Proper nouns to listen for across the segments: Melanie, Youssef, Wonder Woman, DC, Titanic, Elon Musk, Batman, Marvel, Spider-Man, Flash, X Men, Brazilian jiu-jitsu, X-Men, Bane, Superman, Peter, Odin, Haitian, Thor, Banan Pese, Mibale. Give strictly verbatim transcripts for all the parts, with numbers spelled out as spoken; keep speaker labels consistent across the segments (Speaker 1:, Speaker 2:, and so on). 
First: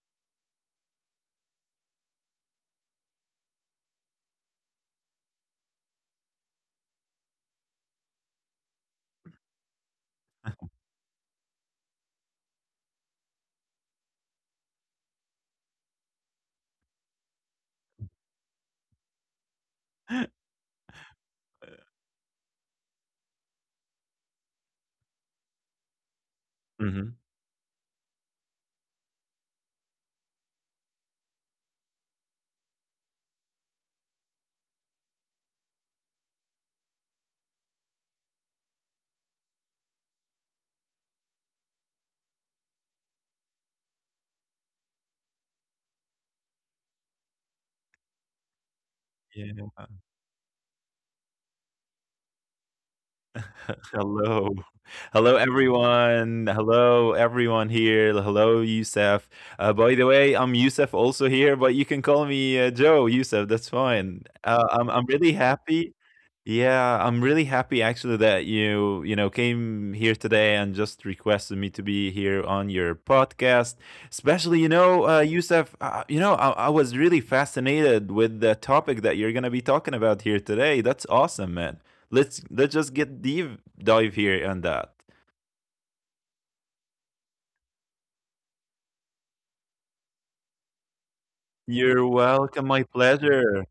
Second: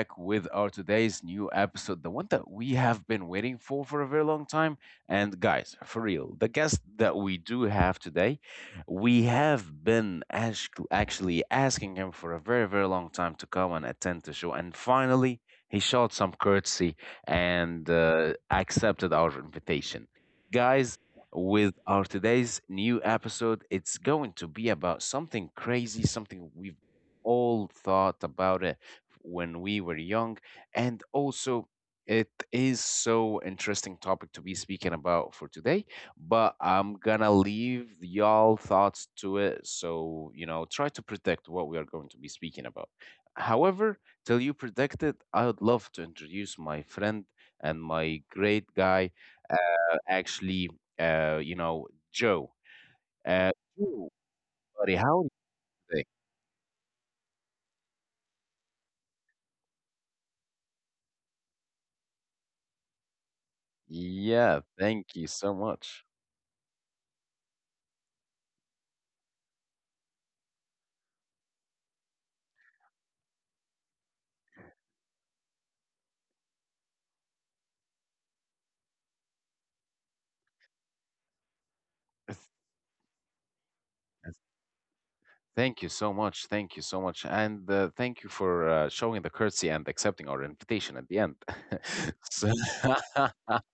Speaker 1: back with our today's new episode, the one that we have been waiting for for a very long time. And guys, for real, the guest that we do have today, we have been ash- actually asking him for a very, very long time to come and attend the show. And finally, he showed some courtesy and uh, accepted our invitation. Guys, with our today's new episode, it's going to be about something crazy, something we've
Speaker 2: Mhm.
Speaker 1: all thought about it when we were young. And also, it is so interesting topic to be speaking about for today, but I'm gonna leave y'all thoughts to it. So, you know, try to predict what we are going to be speaking about. However, till you predict it, I would love to introduce my friend and my great guy,
Speaker 2: Yeah.
Speaker 1: uh, actually, uh, you know, Joe. Uh, Joe,
Speaker 2: Hello.
Speaker 1: buddy, how are you
Speaker 2: Hello,
Speaker 1: today?
Speaker 2: everyone. Hello, everyone here. Hello, Youssef. Uh, by the way, I'm Youssef also here, but you can call me uh, Joe, Youssef. That's fine.
Speaker 1: Yeah,
Speaker 2: Uh, I'm, I'm
Speaker 1: thank you
Speaker 2: really
Speaker 1: so
Speaker 2: happy.
Speaker 1: much.
Speaker 2: Yeah, I'm really happy actually that you, you know, came here today and just requested me to be here on your podcast. Especially, you know, uh, Youssef, uh, you know, I, I was really fascinated with the topic that you're gonna be talking about here today. That's awesome, man.
Speaker 1: Th-
Speaker 2: Let's let's just get deep dive
Speaker 1: th-
Speaker 2: here on that.
Speaker 1: Thank you so much. Thank you so much. And uh, thank you for uh, showing the courtesy and accepting our invitation at the end.
Speaker 2: You're
Speaker 1: So,
Speaker 2: welcome. My pleasure.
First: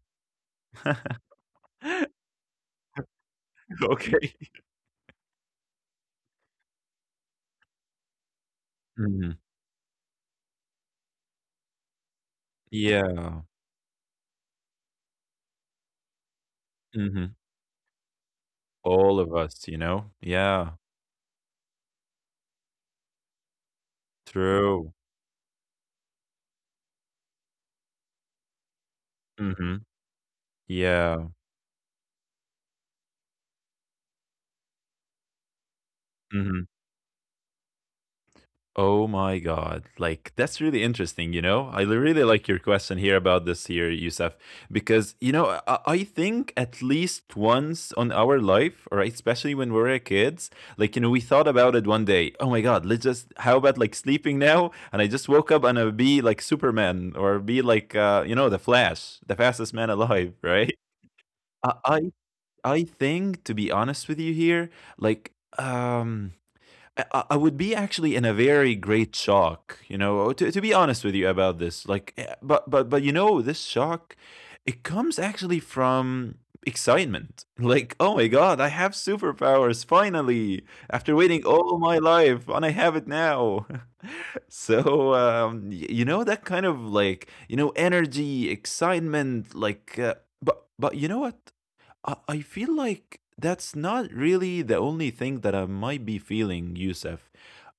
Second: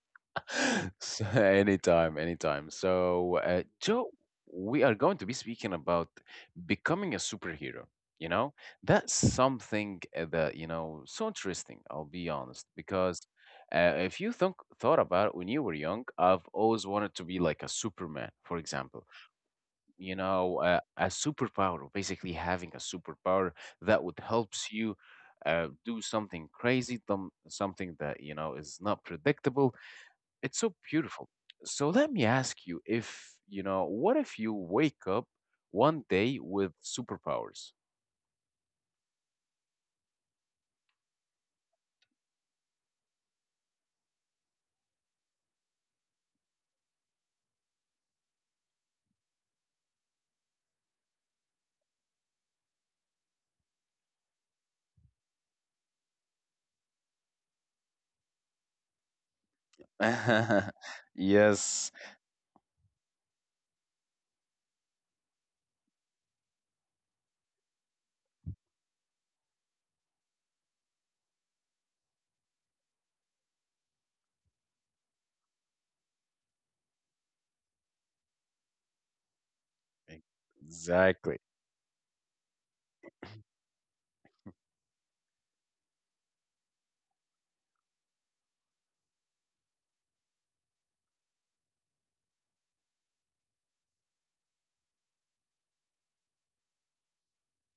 Speaker 1: so anytime, anytime. So, uh, Joe,
Speaker 2: Okay.
Speaker 1: we are going to be speaking about becoming a superhero. You know, that's
Speaker 2: Mhm.
Speaker 1: something uh, that, you know, so interesting, I'll be honest, because
Speaker 2: Yeah.
Speaker 1: uh, if you think thought about it when you were young, I've always wanted to
Speaker 2: hmm
Speaker 1: be like a Superman, for example.
Speaker 2: All of us, you know.
Speaker 1: You know,
Speaker 2: Yeah.
Speaker 1: uh, a superpower, or basically having a superpower that would helps
Speaker 2: True.
Speaker 1: you uh, do something crazy, some, something that you know is not predictable.
Speaker 2: Hmm
Speaker 1: It's so
Speaker 2: Yeah.
Speaker 1: beautiful. So let me ask you, if you know, what if you wake up one day
Speaker 2: hmm
Speaker 1: with superpowers?
Speaker 2: Oh my God. Like, that's really interesting, you know? I li- really like your question here about this here, Yusuf, because, you know, I, I think at least once on our life, or especially when we were kids, like, you know, we thought about it one day. Oh my God, let's just, how about like sleeping now? And I just woke up and I'll be like Superman or be like, uh, you know, the Flash, the fastest man alive, right? I,
Speaker 1: Yes.
Speaker 2: I I think, to be honest with you here, like, um, I I- would be actually in a very great shock, you know. Oh, to, to be honest with you about this. Like, eh, but, but, but, you know, this shock, it comes actually from excitement. Like, oh my God, I have superpowers finally after
Speaker 1: Exactly.
Speaker 2: waiting all my life and I have it now. So, um, y- you know, that kind of like, you know, energy, excitement, like, uh, but, but you know what? I I feel like that's not really the only thing that I might be feeling, Yusuf.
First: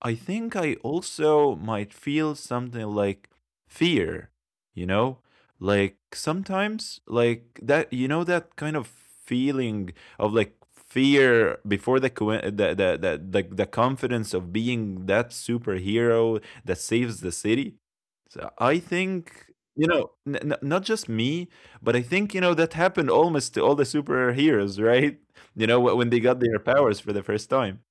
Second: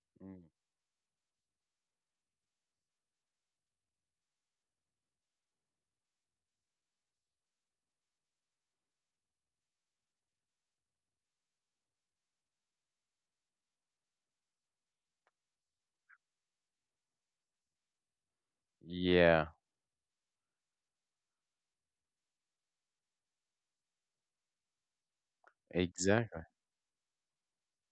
Speaker 2: I
Speaker 1: Mm.
Speaker 2: think I also might feel something like fear, you know? Like sometimes, like that, you know, that kind of feeling of like fear before the co- the, the, the, the, the confidence of being that superhero that saves the city. So I
Speaker 1: Yeah,
Speaker 2: think, you know, n- n- not just me, but I think, you know, that happened almost to all the superheroes, right? You know, wh- when they got
Speaker 1: exactly.
Speaker 2: their powers for the first time.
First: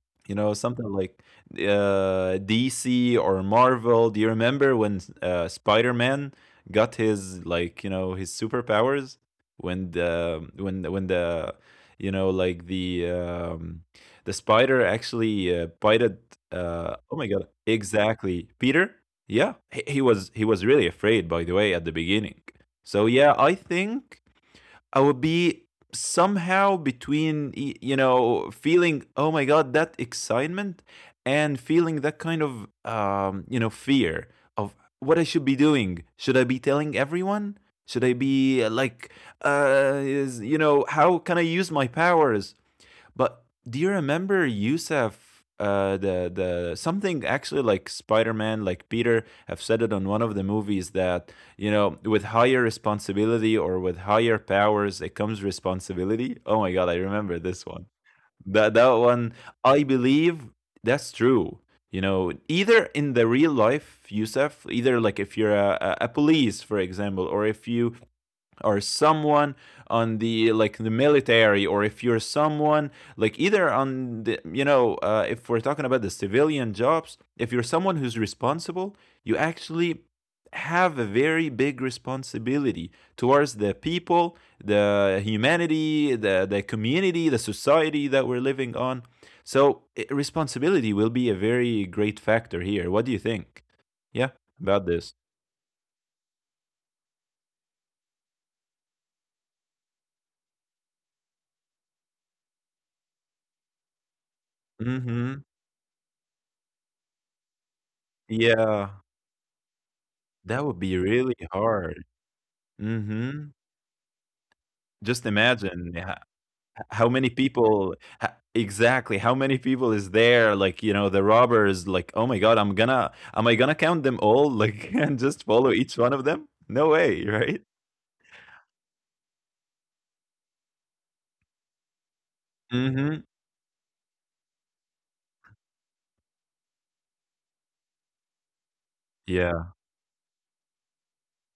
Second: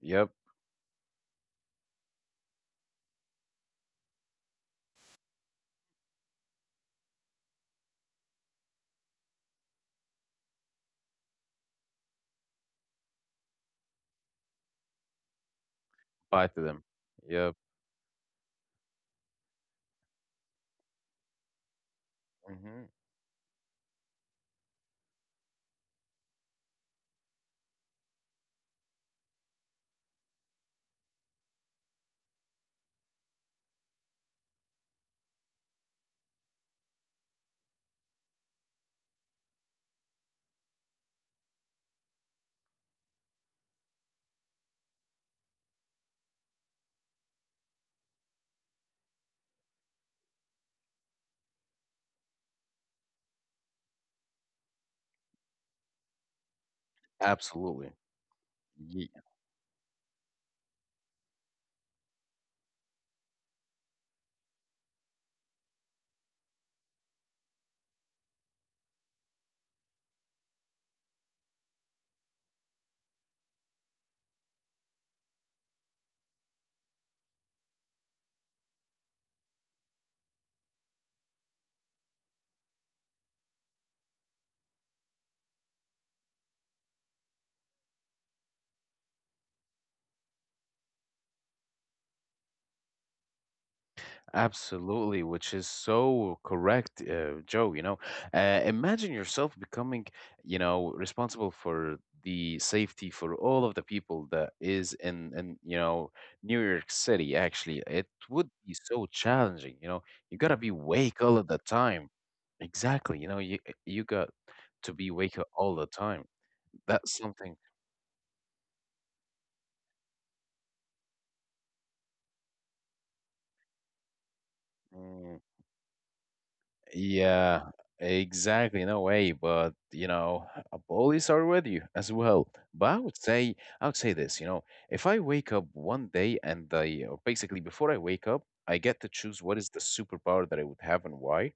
Speaker 1: Yep.
Speaker 2: You know, something like uh, D C or Marvel. Do you remember when uh, Spider-Man got his, like, you know, his superpowers when the when the- when the, you know, like the um, the spider actually uh, bited.
Speaker 1: Bye to them.
Speaker 2: Uh, oh my God!
Speaker 1: Yep.
Speaker 2: Exactly, Peter. Yeah, he, he was he was really afraid, by the way, at the beginning.
Speaker 1: Hmm.
Speaker 2: So yeah, I think I would be somehow between, y- you know, feeling oh my God, that excitement, and feeling that kind of um, you know, fear of what I should be doing. Should I be telling everyone? Should I be uh, like uh, is, you know, how can I use my powers? But do you remember, Yusef? Uh, the the Something actually like Spider-Man, like Peter have said it on one of the movies, that you know with higher responsibility, or with higher powers, it comes responsibility. Oh my God, I remember this one.
Speaker 1: Absolutely.
Speaker 2: That that
Speaker 1: Ye-
Speaker 2: one, I believe that's true. You know, either in the real life, Yusef, either like if you're a, a, a police, for example, or if you, or someone on the like the military, or if you're someone like either on the, you know, uh, if we're talking about the civilian jobs, if you're someone who's responsible, you actually have a very big responsibility towards the people, the humanity, the the community, the society that we're living on. So i- responsibility will be a very great factor here. What do you think? Yeah, about this.
Speaker 1: Absolutely, which is so correct, uh, Joe. You know, uh, imagine yourself becoming, you know, responsible for the safety for all of the people that is in,
Speaker 2: Hmm
Speaker 1: in you know, New York City. Actually, it would be
Speaker 2: yeah.
Speaker 1: so challenging. You know, you gotta
Speaker 2: That
Speaker 1: be
Speaker 2: would be
Speaker 1: awake
Speaker 2: really
Speaker 1: all of the
Speaker 2: hard.
Speaker 1: time. Exactly. You know,
Speaker 2: Mhm.
Speaker 1: you you got to be
Speaker 2: Just
Speaker 1: awake all the
Speaker 2: imagine h h
Speaker 1: time.
Speaker 2: how
Speaker 1: That's
Speaker 2: many
Speaker 1: something.
Speaker 2: people, h exactly, how many people is there, like, you know, the robbers, like, "Oh my God, I'm gonna am I gonna count them all," like, and just
Speaker 1: Mm,
Speaker 2: follow each one of them? No way, right?
Speaker 1: yeah, exactly. No way, but you know, a police are with you as well. But I would
Speaker 2: Mhm.
Speaker 1: say, I would say this, you know, if I wake up one day and I, or basically before I wake up, I get to choose what is
Speaker 2: Yeah.
Speaker 1: the superpower that I would have and why.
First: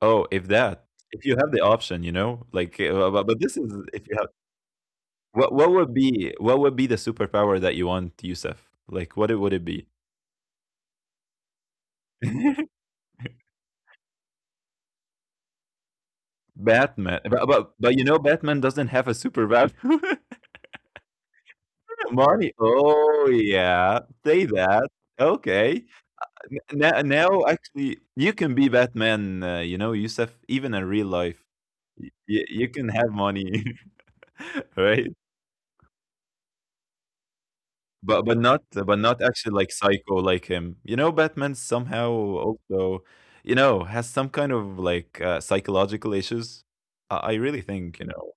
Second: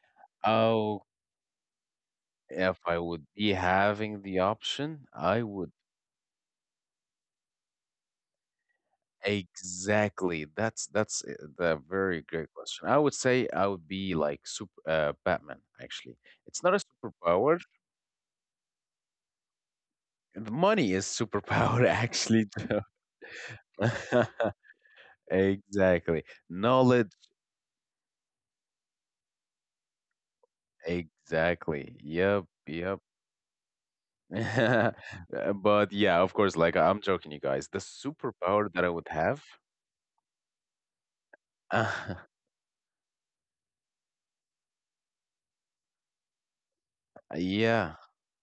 Speaker 2: Oh, if that.
Speaker 1: Oh,
Speaker 2: If you have the option, you know? Like,
Speaker 1: if
Speaker 2: eh,
Speaker 1: I
Speaker 2: uh, bu
Speaker 1: would
Speaker 2: but
Speaker 1: be
Speaker 2: this is if you
Speaker 1: having
Speaker 2: have,
Speaker 1: the option, I
Speaker 2: what what
Speaker 1: would
Speaker 2: would be what would be the superpower that you want, Youssef? Like, what it would it be?
Speaker 1: exactly. That's that's uh, the very great question. I would say I would be like super uh, Batman, actually. It's not a
Speaker 2: Batman, but
Speaker 1: superpower.
Speaker 2: but but you know Batman doesn't have a super value.
Speaker 1: The money is superpower actually
Speaker 2: Marty,
Speaker 1: too.
Speaker 2: oh yeah, say that. Okay,
Speaker 1: Exactly. Knowledge,
Speaker 2: now now actually you can be Batman. Uh, you know, Yusuf, even in real life,
Speaker 1: exactly. Yep,
Speaker 2: you, you can
Speaker 1: yep.
Speaker 2: have money, right?
Speaker 1: Uh, But yeah, of course, like I'm joking, you guys. The
Speaker 2: But but not
Speaker 1: superpower that I
Speaker 2: but
Speaker 1: would
Speaker 2: not
Speaker 1: have.
Speaker 2: actually like psycho like him. You know, Batman somehow also, you know, has some kind of like uh, psychological issues. I, I really
Speaker 1: Yeah,
Speaker 2: think, you know.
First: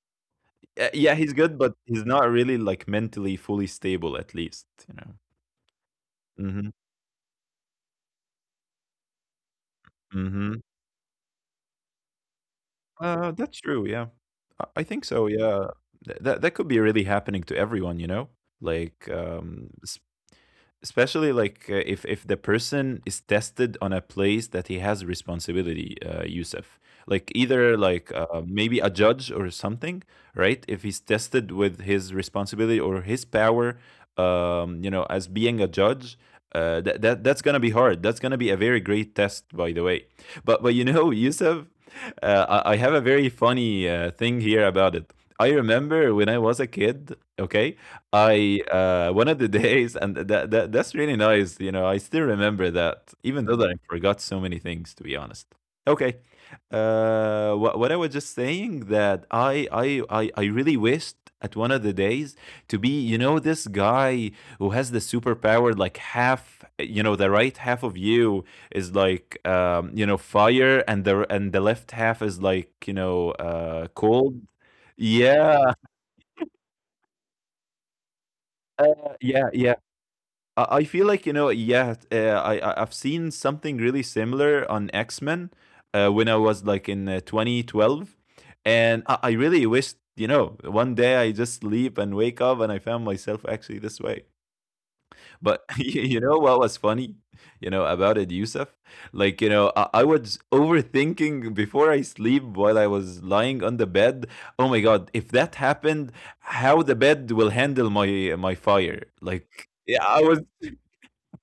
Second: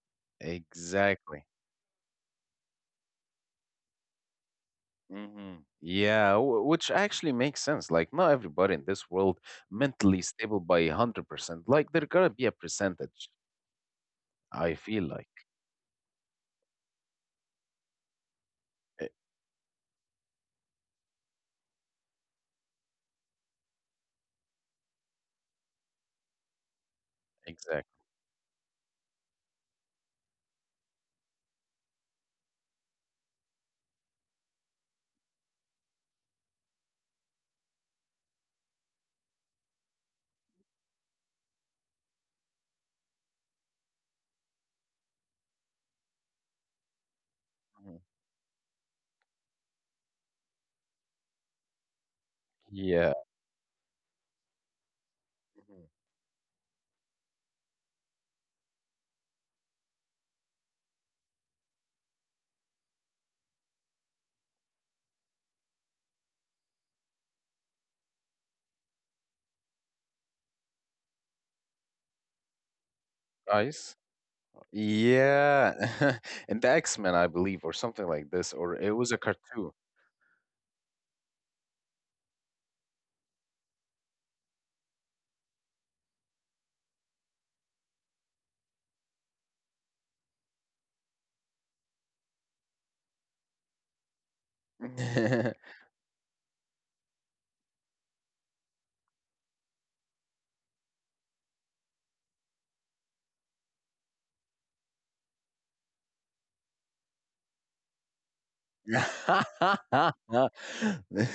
Speaker 2: Uh, yeah, he's
Speaker 1: exactly.
Speaker 2: good, but he's not really, like, mentally fully stable, at least, you know?
Speaker 1: Hmm. Yeah, w-
Speaker 2: Mhm,
Speaker 1: which actually makes sense. Like, not everybody in this world mentally
Speaker 2: mhm.
Speaker 1: stable by one hundred percent. Like, there gotta be a percentage,
Speaker 2: Uh, that's true, yeah. I I
Speaker 1: I
Speaker 2: think
Speaker 1: feel
Speaker 2: so,
Speaker 1: like.
Speaker 2: yeah. Th that That could be really happening to everyone, you know? Like,
Speaker 1: E-
Speaker 2: um, s especially like uh, if if the person is tested on a place that he has responsibility, uh, Yusuf. Like either
Speaker 1: Exactly.
Speaker 2: like uh, maybe a judge or something, right? If he's tested with his responsibility or his power, um, you know, as being a judge, uh, that that that's gonna be hard. That's gonna be a very great test, by the way. But but you know, Yusuf, uh, I, I have a very funny uh, thing here about it. I remember when I was a kid. Okay,
Speaker 1: Mhm.
Speaker 2: I uh, one of the days, and that, that that's really nice. You know, I still remember that,
Speaker 1: Yeah.
Speaker 2: even though that I forgot so many things, to be honest.
Speaker 1: Mhm.
Speaker 2: Okay. Uh, what, what I was just saying, that I, I I I really wished at one of the days to be, you know, this guy who has the superpower, like half, you know, the right half of you is like, um, you know, fire, and the and the left half is like, you know, uh,
Speaker 1: Guys?
Speaker 2: cold. Yeah,
Speaker 1: Yeah, in the X-Men, I believe, or something like this, or
Speaker 2: uh,
Speaker 1: it was a
Speaker 2: yeah, yeah.
Speaker 1: cartoon.
Speaker 2: I, I feel like, you know, yeah. Uh, I I- I've seen something really similar on X Men uh, when I was like in uh, twenty twelve, and I, I really wished, you know, one day I just sleep and wake up and I found myself actually this way. But you you know what was funny, you know, about it, Yusuf? Like, you know, I, I was overthinking before I sleep while I was lying on the bed. Oh my God, if that happened, how the bed will handle my my fire. Like, yeah, I was,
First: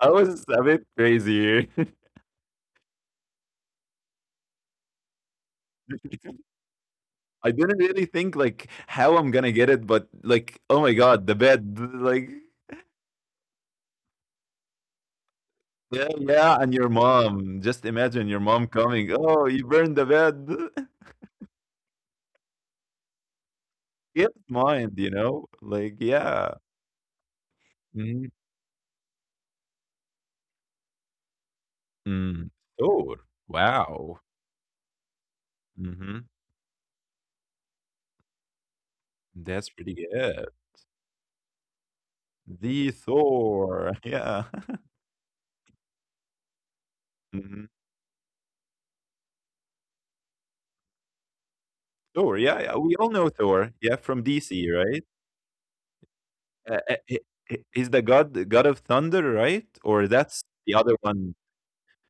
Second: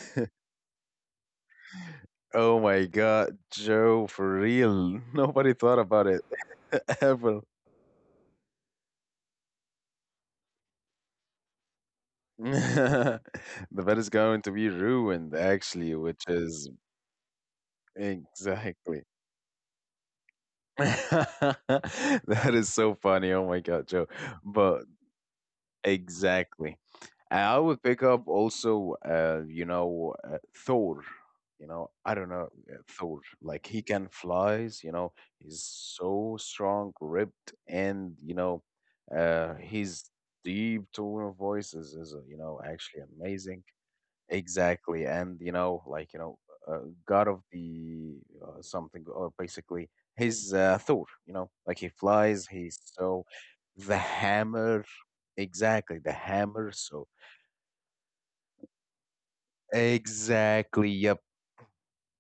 Speaker 2: I was a bit crazy here.
Speaker 1: Oh my God, Joe, for real. Nobody thought about it ever.
Speaker 2: I didn't really think like how I'm gonna get it, but like, oh my God, the bed, like.
Speaker 1: The bed is going to be ruined, actually,
Speaker 2: Yeah,
Speaker 1: which
Speaker 2: yeah,
Speaker 1: is
Speaker 2: and your mom. Just imagine your mom
Speaker 1: exactly.
Speaker 2: coming. Oh, you burned the bed.
Speaker 1: That is so funny. Oh my God, Joe.
Speaker 2: Yes,
Speaker 1: But
Speaker 2: mind, you know, like, yeah.
Speaker 1: exactly. I would pick
Speaker 2: Mhm,
Speaker 1: up also, uh, you know, uh, Thor. You know, I don't
Speaker 2: mm,
Speaker 1: know uh,
Speaker 2: Thor.
Speaker 1: Thor. Like he can
Speaker 2: Wow.
Speaker 1: flies. You know, he's
Speaker 2: Mhm.
Speaker 1: so strong, ripped, and you know, uh,
Speaker 2: That's pretty
Speaker 1: his
Speaker 2: good.
Speaker 1: deep tone of voice is, is uh, you know
Speaker 2: The
Speaker 1: actually amazing.
Speaker 2: Thor. Yeah.
Speaker 1: Exactly, and you know, like you know, uh, God of
Speaker 2: Mhm.
Speaker 1: the uh, something, or basically his uh, Thor. You know, like he
Speaker 2: Thor.
Speaker 1: flies.
Speaker 2: Yeah, yeah.
Speaker 1: He's
Speaker 2: We all
Speaker 1: so
Speaker 2: know Thor. Yeah,
Speaker 1: the
Speaker 2: from D C,
Speaker 1: hammer.
Speaker 2: right?
Speaker 1: Exactly, the hammer.
Speaker 2: Uh, uh,
Speaker 1: So
Speaker 2: he- he- he's the god, the god of thunder, right? Or that's the
Speaker 1: exactly.
Speaker 2: other
Speaker 1: Yep.
Speaker 2: one.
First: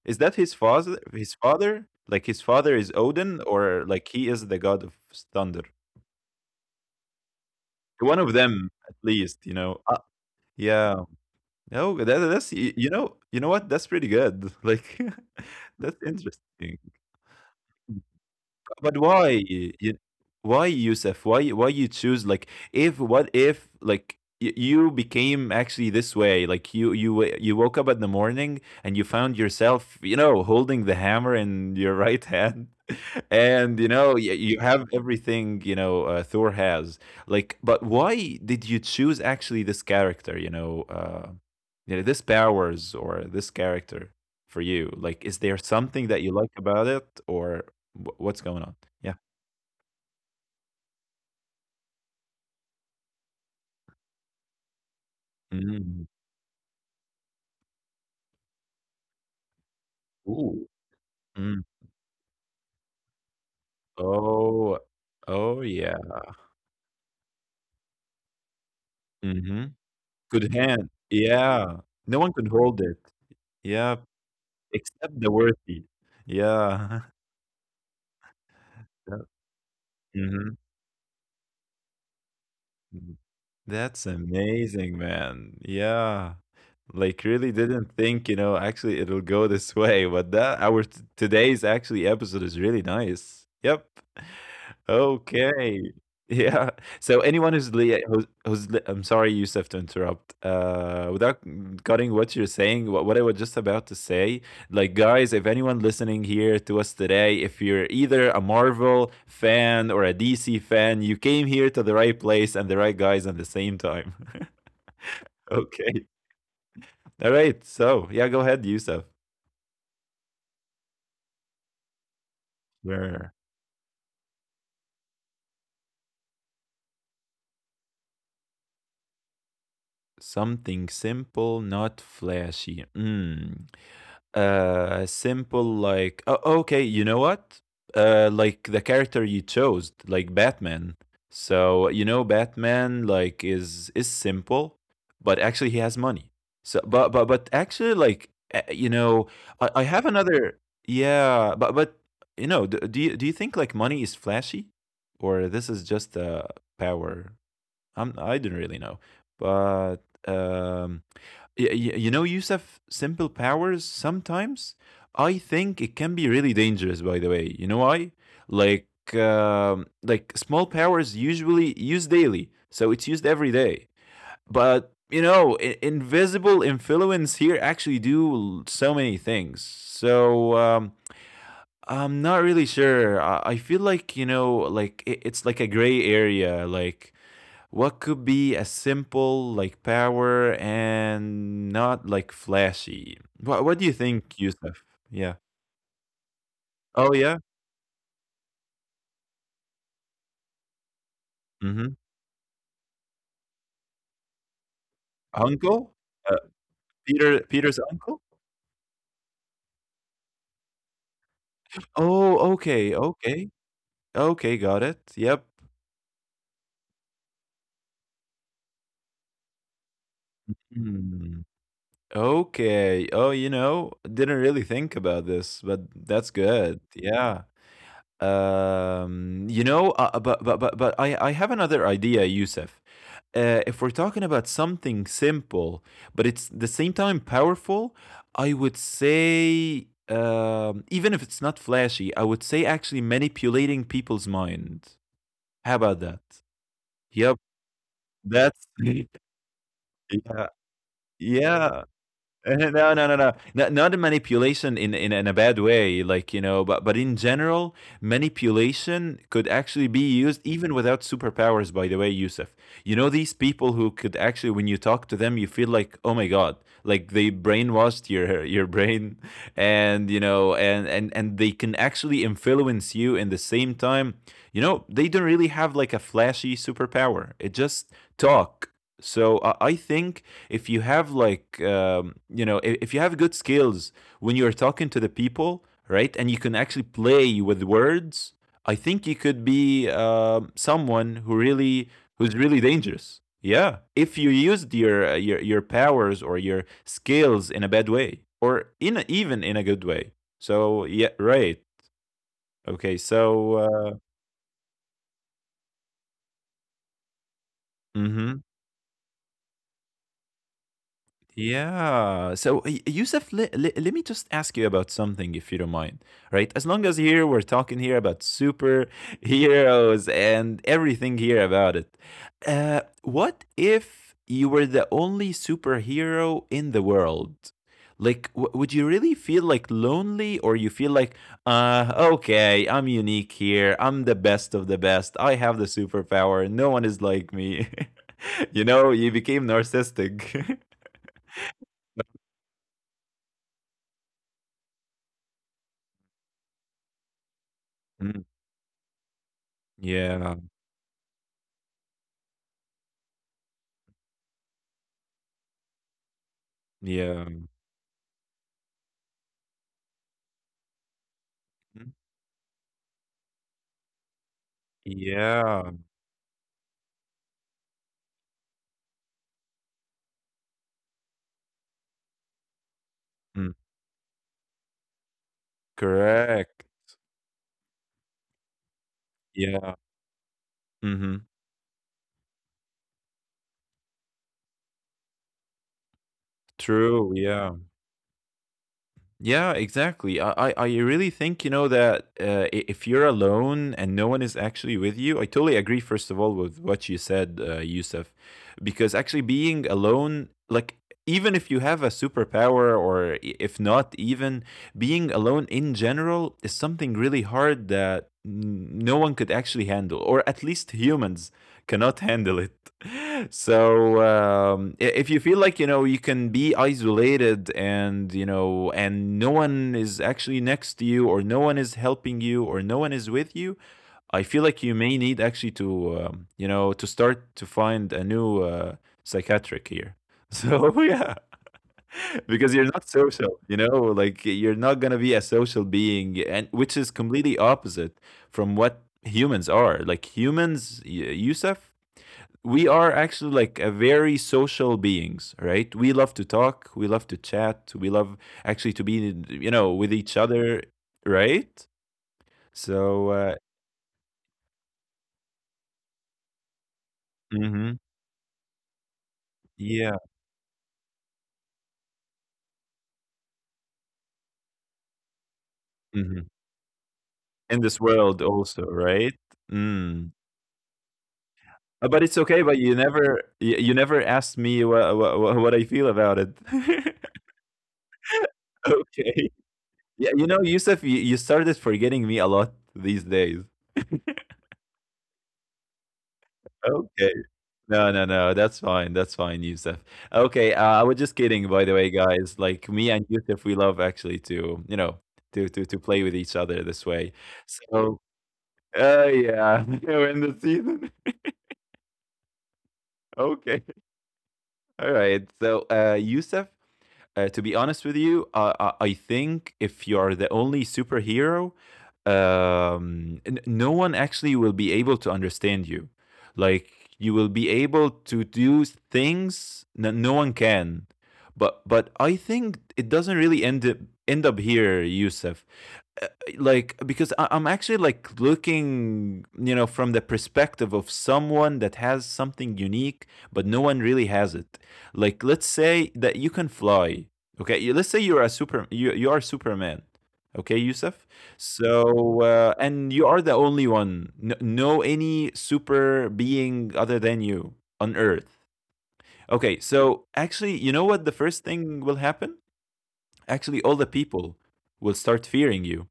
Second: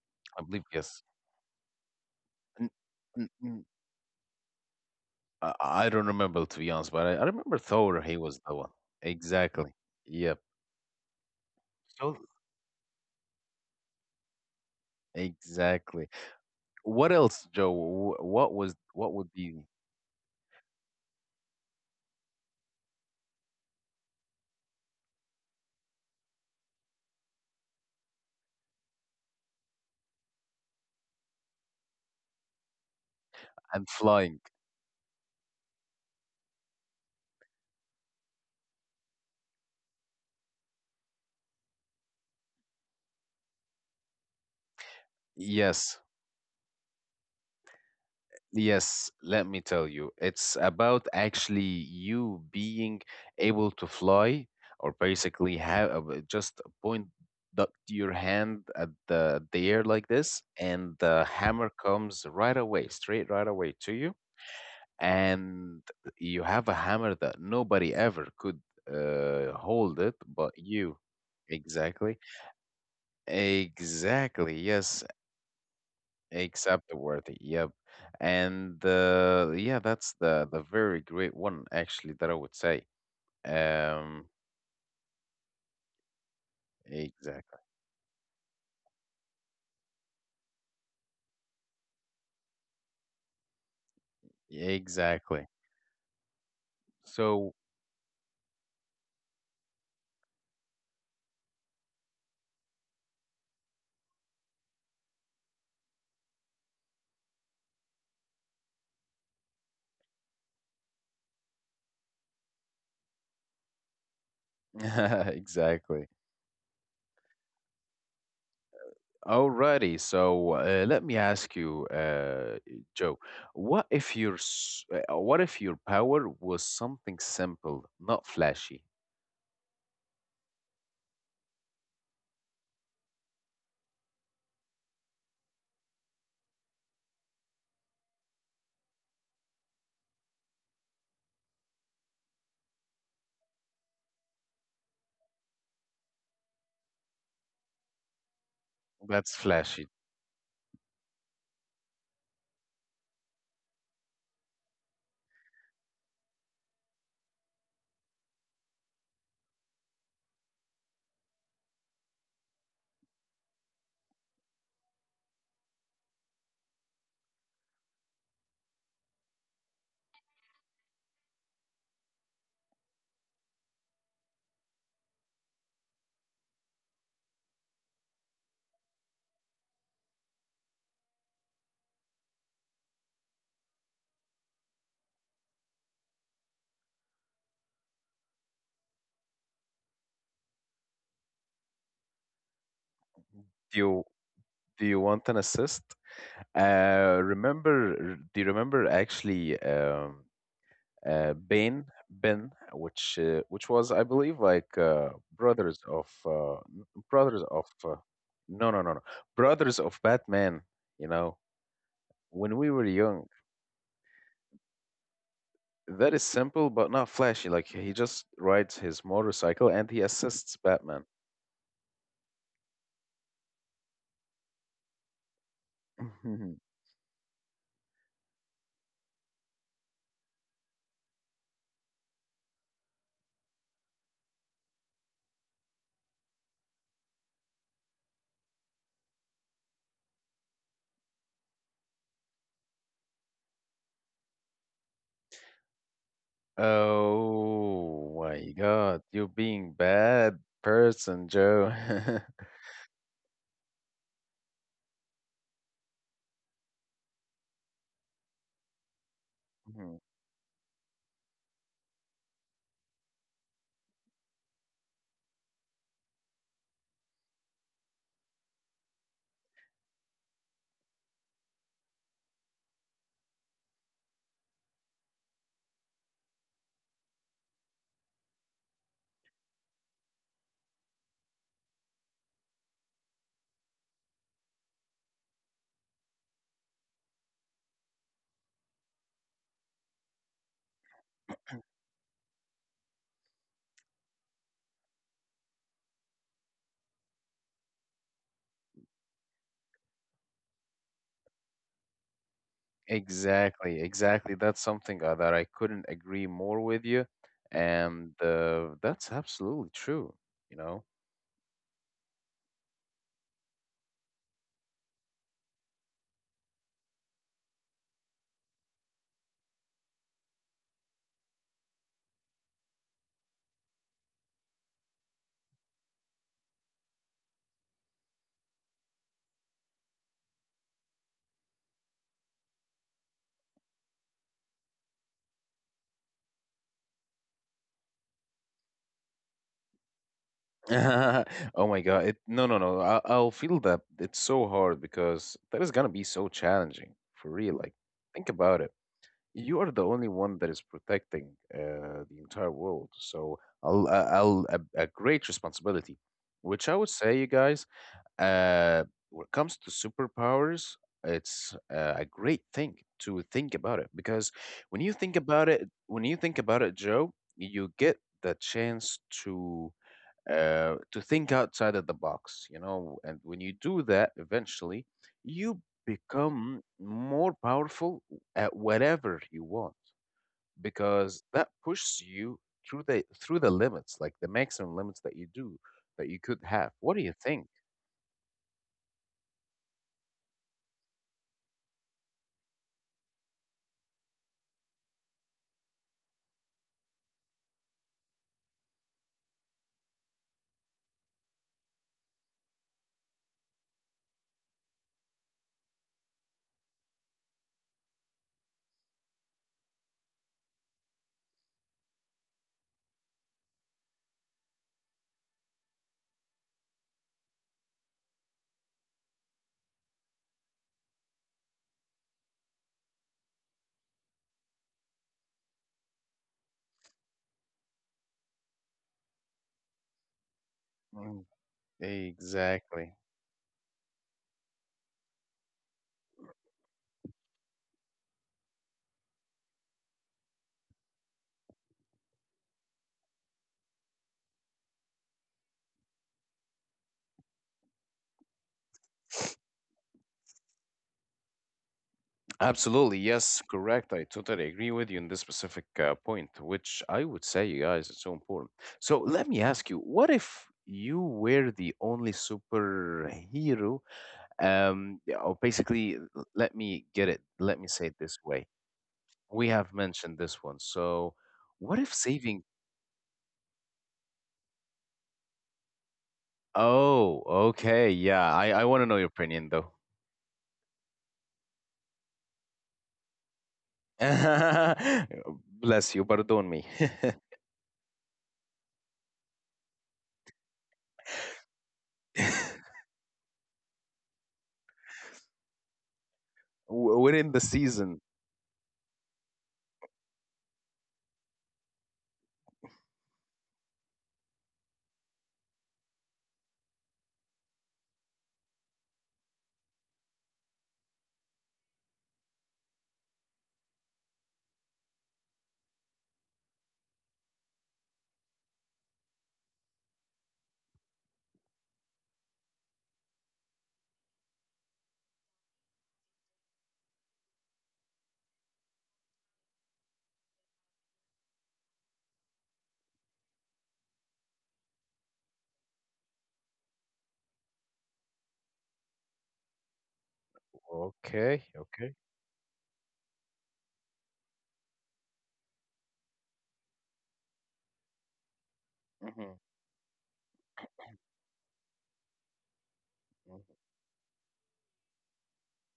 Speaker 2: Is that
Speaker 1: I
Speaker 2: his
Speaker 1: believe
Speaker 2: father?
Speaker 1: yes.
Speaker 2: His father? Like his
Speaker 1: N-
Speaker 2: father is
Speaker 1: n-
Speaker 2: Odin,
Speaker 1: n-
Speaker 2: or like he is the god of
Speaker 1: I
Speaker 2: thunder.
Speaker 1: I don't remember to be honest, but I, I remember Thor.
Speaker 2: One
Speaker 1: He
Speaker 2: of
Speaker 1: was the
Speaker 2: them,
Speaker 1: one.
Speaker 2: at least. You know.
Speaker 1: Exactly.
Speaker 2: Uh,
Speaker 1: Yep.
Speaker 2: yeah. No, that
Speaker 1: So
Speaker 2: that's, y you know, you know what? That's pretty good. Like, that's
Speaker 1: exactly.
Speaker 2: interesting.
Speaker 1: What else, Joe? Wh- What was
Speaker 2: But
Speaker 1: what
Speaker 2: why?
Speaker 1: would be
Speaker 2: You Why, Yusuf? Why why you choose like, if what if like, y you became actually this way? Like, you you wa you woke up in the morning and you found yourself, you know, holding the hammer in your right hand. And you
Speaker 1: and
Speaker 2: know, y-
Speaker 1: flying?
Speaker 2: you have everything, you know, uh, Thor has. Like, but why did you choose actually this character? You know, uh, you know, this powers or this character for you. Like, is there something
Speaker 1: Yes.
Speaker 2: that you like about it, or wh- what's going on? Yeah.
Speaker 1: Yes, let me tell you. It's about actually you being able to fly or basically
Speaker 2: Mm.
Speaker 1: have just point the, your hand at the, the air like this,
Speaker 2: Ooh.
Speaker 1: and the
Speaker 2: Mm.
Speaker 1: hammer comes right away, straight right away to you.
Speaker 2: Oh. Oh
Speaker 1: And
Speaker 2: yeah.
Speaker 1: you have a hammer that nobody ever could uh,
Speaker 2: Mm-hmm.
Speaker 1: hold it
Speaker 2: Good
Speaker 1: but
Speaker 2: hand.
Speaker 1: you.
Speaker 2: Yeah. No
Speaker 1: Exactly.
Speaker 2: one could hold it. Yeah,
Speaker 1: Exactly. Yes.
Speaker 2: except the worthy.
Speaker 1: Except
Speaker 2: Yeah.
Speaker 1: the worthy, yep. And uh, yeah, that's
Speaker 2: Mm-hmm.
Speaker 1: the the very great one actually that I would say.
Speaker 2: That's
Speaker 1: Um,
Speaker 2: amazing, man. Yeah. Like really
Speaker 1: exactly,
Speaker 2: didn't think, you know, actually it'll go this way, but that our t- today's actually episode is really nice. Yep.
Speaker 1: exactly.
Speaker 2: Okay. Yeah. So anyone
Speaker 1: So
Speaker 2: who's, li- who's, who's li- I'm sorry, Yusuf, to interrupt. Uh, without cutting what you're saying, what, what I was just about to say, like, guys, if anyone listening here to us today, if you're either a Marvel fan or a D C fan, you came here to the right place and the right guys at the same time. Okay.
Speaker 1: exactly.
Speaker 2: All right. So, yeah, go ahead, Yusuf.
Speaker 1: Alrighty, so uh, let me ask you, uh, Joe,
Speaker 2: Where?
Speaker 1: what if your s- uh, what if your power was something simple, not flashy?
Speaker 2: Something simple, not flashy. Hmm. Uh simple like oh, okay, you know what, uh like the character you chose, like Batman. So you know Batman, like is is simple, but actually he has money. So but but but actually like, uh, you know,
Speaker 1: That's
Speaker 2: i, I
Speaker 1: flashy.
Speaker 2: have another. Yeah, but but you know, do, do you do you think like money is flashy, or this is just a power? I'm, I didn't really know, but um, y- y- you know, Yusuf, simple powers sometimes, I think it can be really dangerous. By the way, you know why? Like, um, like small powers usually used daily, so it's used every day. But you know, I- invisible influence here actually do l- so many things. So um, I'm not really sure. I, I feel like you know, like it- it's like a gray area, like what could be a simple like power and not like flashy? What what do
Speaker 1: Do
Speaker 2: you
Speaker 1: you
Speaker 2: think, Yusuf?
Speaker 1: do you
Speaker 2: Yeah.
Speaker 1: want an assist?
Speaker 2: Oh
Speaker 1: Uh,
Speaker 2: yeah.
Speaker 1: remember? Do you remember actually? Um, uh, Bane,
Speaker 2: Mm-hmm.
Speaker 1: Ben, which uh, which was, I believe, like uh, brothers
Speaker 2: Uncle?
Speaker 1: of
Speaker 2: Uh,
Speaker 1: uh, n-
Speaker 2: Peter
Speaker 1: brothers of
Speaker 2: Peter's
Speaker 1: uh,
Speaker 2: uncle?
Speaker 1: no, no, no, no, brothers of Batman. You know,
Speaker 2: Oh,
Speaker 1: when we were
Speaker 2: okay,
Speaker 1: young,
Speaker 2: okay, okay, got it. Yep.
Speaker 1: that is simple but not flashy. Like he just rides his motorcycle and he assists Batman.
Speaker 2: Hmm. Okay. Oh, you know, didn't really think about this, but that's good. Yeah. Um, you know, uh, uh, but but but but I I have another idea, Yusuf. Uh, if we're talking about something simple, but it's the same time powerful, I would say, um, even if it's not flashy, I would say actually manipulating people's mind. How about that? Yep,
Speaker 1: Oh my
Speaker 2: that's yeah,
Speaker 1: God, you're being bad person, Joe.
Speaker 2: yeah. No, no, no, no. Not, not a manipulation in, in in a bad way, like you know, but but in general, manipulation could actually be used even without superpowers. By the way, Yusuf, you know these people who could actually, when you talk to them, you feel like, oh my god, like they brainwashed your your brain, and you know, and and and they can actually influence you. In the same time, you know, they don't really have like a flashy superpower. It just talk. So I I think if you have like um, you know, if, if you have good skills when you're talking to the people, right, and you can actually play with words, I think you could be, um someone who really, who's really dangerous. Yeah, if you used your uh, your, your powers or your skills in a bad way or in a, even in a good way. So yeah, right. Okay, so
Speaker 1: Exactly,
Speaker 2: uh,
Speaker 1: exactly. That's something uh, that I couldn't agree more with you, and
Speaker 2: mhm.
Speaker 1: uh, that's absolutely true. You know,
Speaker 2: Yeah. So, Y- Yusuf, le- le- let me just ask you about something, if you don't mind. Right? As long as here we're talking here about superheroes and everything here about it. Uh, what if you were the only superhero in the world? Like, w- would you really feel like lonely, or you feel like, uh, okay, I'm unique here. I'm the best of the best. I have the superpower. No one is like me. You know, you became narcissistic.
Speaker 1: oh my God, it, no, no, no. I, I'll feel that it's so hard because that is gonna be so challenging for real. Like, think about it. You are the only
Speaker 2: Yeah,
Speaker 1: one that is protecting uh, the entire world, so I'll, I- I'll a, a great responsibility, which I would say, you
Speaker 2: yeah,
Speaker 1: guys. Uh, when it comes to superpowers, it's uh,
Speaker 2: mhm,
Speaker 1: a great thing to think about it, because when you think about it,
Speaker 2: yeah,
Speaker 1: when you think about it, Joe, you get the chance to uh, to think outside of the box, you know. And when you
Speaker 2: mm,
Speaker 1: do that, eventually, you become
Speaker 2: correct,
Speaker 1: more powerful at whatever you want,
Speaker 2: yeah,
Speaker 1: because
Speaker 2: mhm,
Speaker 1: that pushes you through the through the limits, like the maximum limits that you do that you could have. What do you
Speaker 2: true,
Speaker 1: think?
Speaker 2: yeah. Yeah, exactly. I, I, I really think, you know, that uh, i- if you're alone and no one is actually with you, I totally agree, first of all, with what you said, uh, Yusuf, because actually being alone, like, even if you have a superpower or i- if not, even being alone in general is something really hard that n- no one could actually handle, or at least humans cannot handle it. So um, i- if you feel like you know you can be isolated and you know and no one is actually next to you or no one is helping you or no one is with you, I feel like you may need actually to, um, you know, to start to find a new uh, psychiatric here. So yeah. Because you're not
Speaker 1: Exactly.
Speaker 2: social, you know, like you're not going to be a social being, and which is completely opposite from what humans are. Like humans, y- Yusuf, we are actually like a very social beings, right? We love to talk, we love to chat, we love actually to be, you know, with each other. Right? So
Speaker 1: Absolutely.
Speaker 2: uh
Speaker 1: Yes, correct. I totally agree with you on this specific uh, point, which I would say, you
Speaker 2: mhm,
Speaker 1: guys, it's so important. So let me ask you,
Speaker 2: yeah,
Speaker 1: what if you were the only superhero? Um, yeah, or basically, l-
Speaker 2: mhm.
Speaker 1: let me get it. Let
Speaker 2: In
Speaker 1: me
Speaker 2: this
Speaker 1: say it this
Speaker 2: world
Speaker 1: way.
Speaker 2: also, right?
Speaker 1: We have
Speaker 2: Mm.
Speaker 1: mentioned this one. So
Speaker 2: Uh,
Speaker 1: what if
Speaker 2: but it's okay,
Speaker 1: saving?
Speaker 2: but you never, you, you never asked me what, what what I feel about it.
Speaker 1: Oh, okay. Yeah, I, I want to know your
Speaker 2: Okay,
Speaker 1: opinion though.
Speaker 2: yeah, you know, Yusuf, you, you started forgetting me a lot these days.
Speaker 1: Bless you. Pardon me.
Speaker 2: Okay. No, no, no. That's fine. That's fine, Yusuf. Okay, uh, I was just kidding, by the way, guys. Like me and Yusuf, we love actually to, you know, to to to play with each other this
Speaker 1: W-
Speaker 2: way.
Speaker 1: We're in the
Speaker 2: So,
Speaker 1: season.
Speaker 2: uh, yeah, you know, in the season. Okay, all right. So, uh, Yusuf, uh, to be honest with you, uh, I, I think if you're the only superhero, um, n- no one actually will be able to understand you. Like, you will be able to do things that no one can. But but I think it doesn't really end up, end up here, Yusuf. uh, like, because I, I'm actually like looking, you know, from the perspective of someone that has something unique, but no one really has it. Like let's say that you can fly. Okay, you- let's say you're a super, you, you are Superman. Okay, Yusuf.
Speaker 1: Okay, okay.
Speaker 2: So uh, and you are the only one, no, no any super being other than you on earth.
Speaker 1: Mm-hmm.
Speaker 2: Okay, so actually, you know what, the first thing will happen, actually all
Speaker 1: Hmm.
Speaker 2: the people will start fearing you.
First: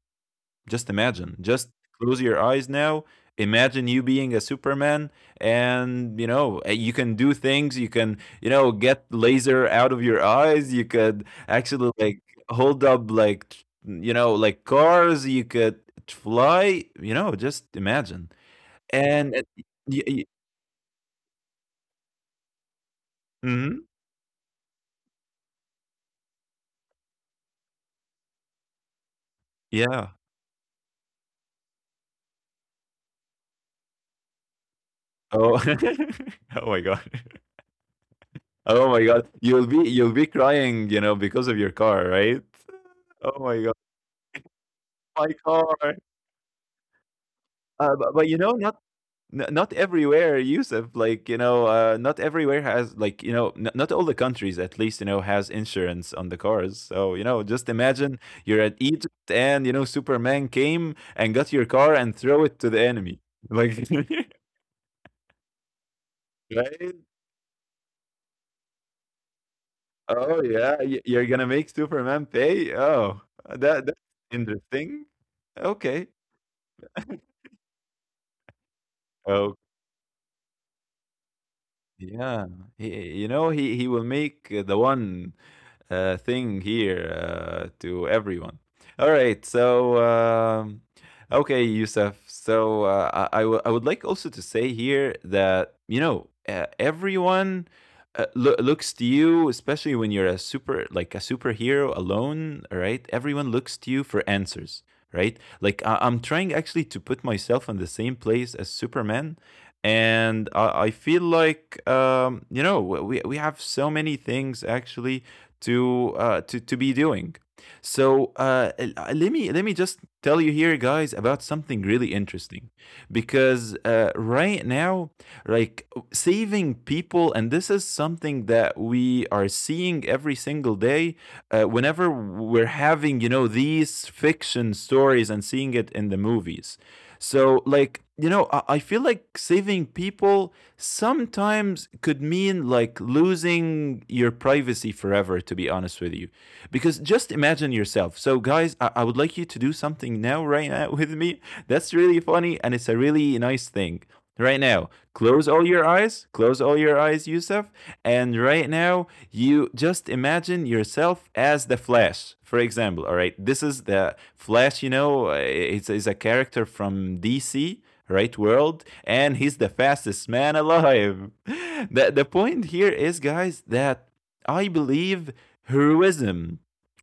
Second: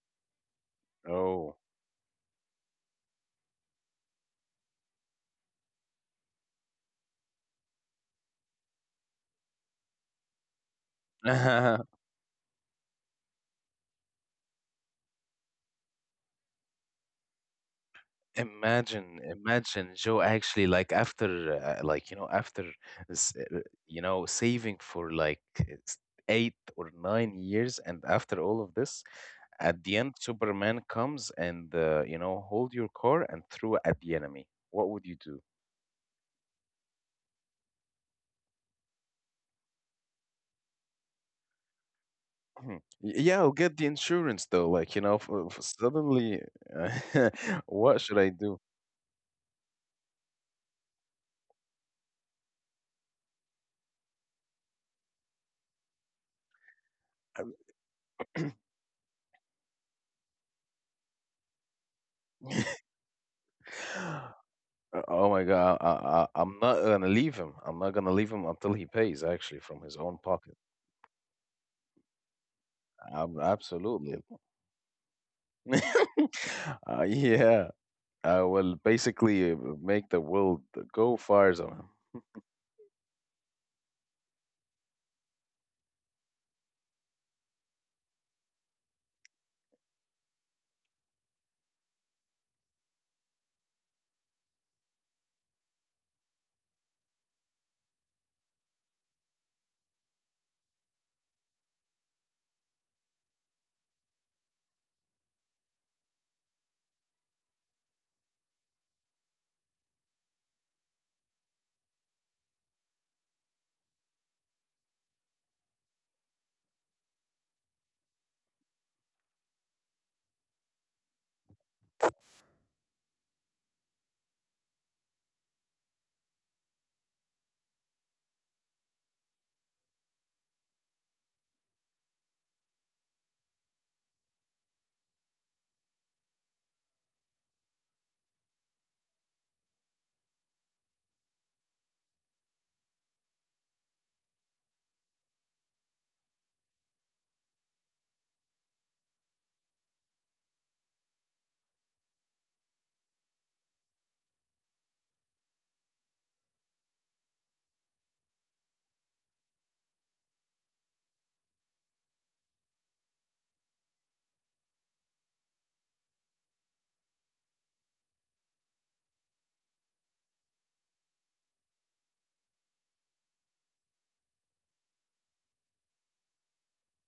Speaker 2: Just imagine.
Speaker 1: Oh.
Speaker 2: Just close your eyes now. Imagine you being a Superman, and you know, uh, you can do things. You can, you know, get laser out of your eyes. You could actually like hold up, like tr- you know, like cars. You could fly. You know, just imagine.
Speaker 1: Imagine,
Speaker 2: And it-
Speaker 1: imagine
Speaker 2: y-
Speaker 1: Joe
Speaker 2: y-
Speaker 1: actually like after uh, like you know after s- uh,
Speaker 2: mhm,
Speaker 1: you know saving for like s- eight or nine years, and after all of this at the end
Speaker 2: yeah.
Speaker 1: Superman comes and uh, you know hold your car and throw it at the enemy. What would you do?
Speaker 2: Oh, oh my god. Oh my god. You'll be, you'll be crying, you know, because of your car, right?
Speaker 1: Hmm. Y- Yeah,
Speaker 2: Oh
Speaker 1: I'll
Speaker 2: my
Speaker 1: get
Speaker 2: god.
Speaker 1: the insurance though. Like you know, f
Speaker 2: My
Speaker 1: f-
Speaker 2: car.
Speaker 1: suddenly, uh,
Speaker 2: Uh,
Speaker 1: what should
Speaker 2: but
Speaker 1: I
Speaker 2: but, you know,
Speaker 1: do?
Speaker 2: not n not everywhere, Yusuf, like, you know, uh, not everywhere has like, you know, n not all the countries at least, you know, has insurance on the cars. So, you know, just imagine you're at Egypt and, you know, Superman came and got your car and throw it to the enemy. Like,
Speaker 1: Uh, Oh my God, I, I, I'm not
Speaker 2: right?
Speaker 1: gonna leave him. I'm not gonna leave him until he pays, actually, from his own
Speaker 2: Oh
Speaker 1: pocket.
Speaker 2: yeah, y- you're gonna make Superman pay? Oh,
Speaker 1: I'm
Speaker 2: that that's
Speaker 1: absolutely.
Speaker 2: interesting. Okay.
Speaker 1: Uh, yeah, I will basically uh,
Speaker 2: Oh
Speaker 1: make the world go fires on him.
Speaker 2: yeah, he, you know, he he will make the one uh, thing here uh, to everyone. All right, so um, okay, Yusuf. So uh, I I w I would like also to say here that you know, uh, everyone uh, loo- looks to you, especially when you're a super like a superhero alone. Right, everyone looks to you for answers. Right, like I- I'm trying actually to put myself in the same place as Superman. And I I feel like, um, you know, we we have so many things actually to, uh, to to be doing. So uh, l- uh, let me let me just tell you here, guys, about something really interesting, because uh, right now, like saving people, and this is something that we are seeing every single day, uh, whenever we're having, you know, these fiction stories and seeing it in the movies. So like, you know, i, I feel like saving people sometimes could mean like losing your privacy forever, to be honest with you, because just imagine yourself. So guys, i, I would like you to do something now, right now, with me. That's really funny, and it's a really nice thing. Right now, close all your eyes, close all your eyes, Yusuf. And right now, you just imagine yourself as the Flash, for example. All right, this is the Flash, you know, uh, it's, it's a character from D C, right? World, and he's the fastest man alive. the, the point here is, guys, that I believe heroism,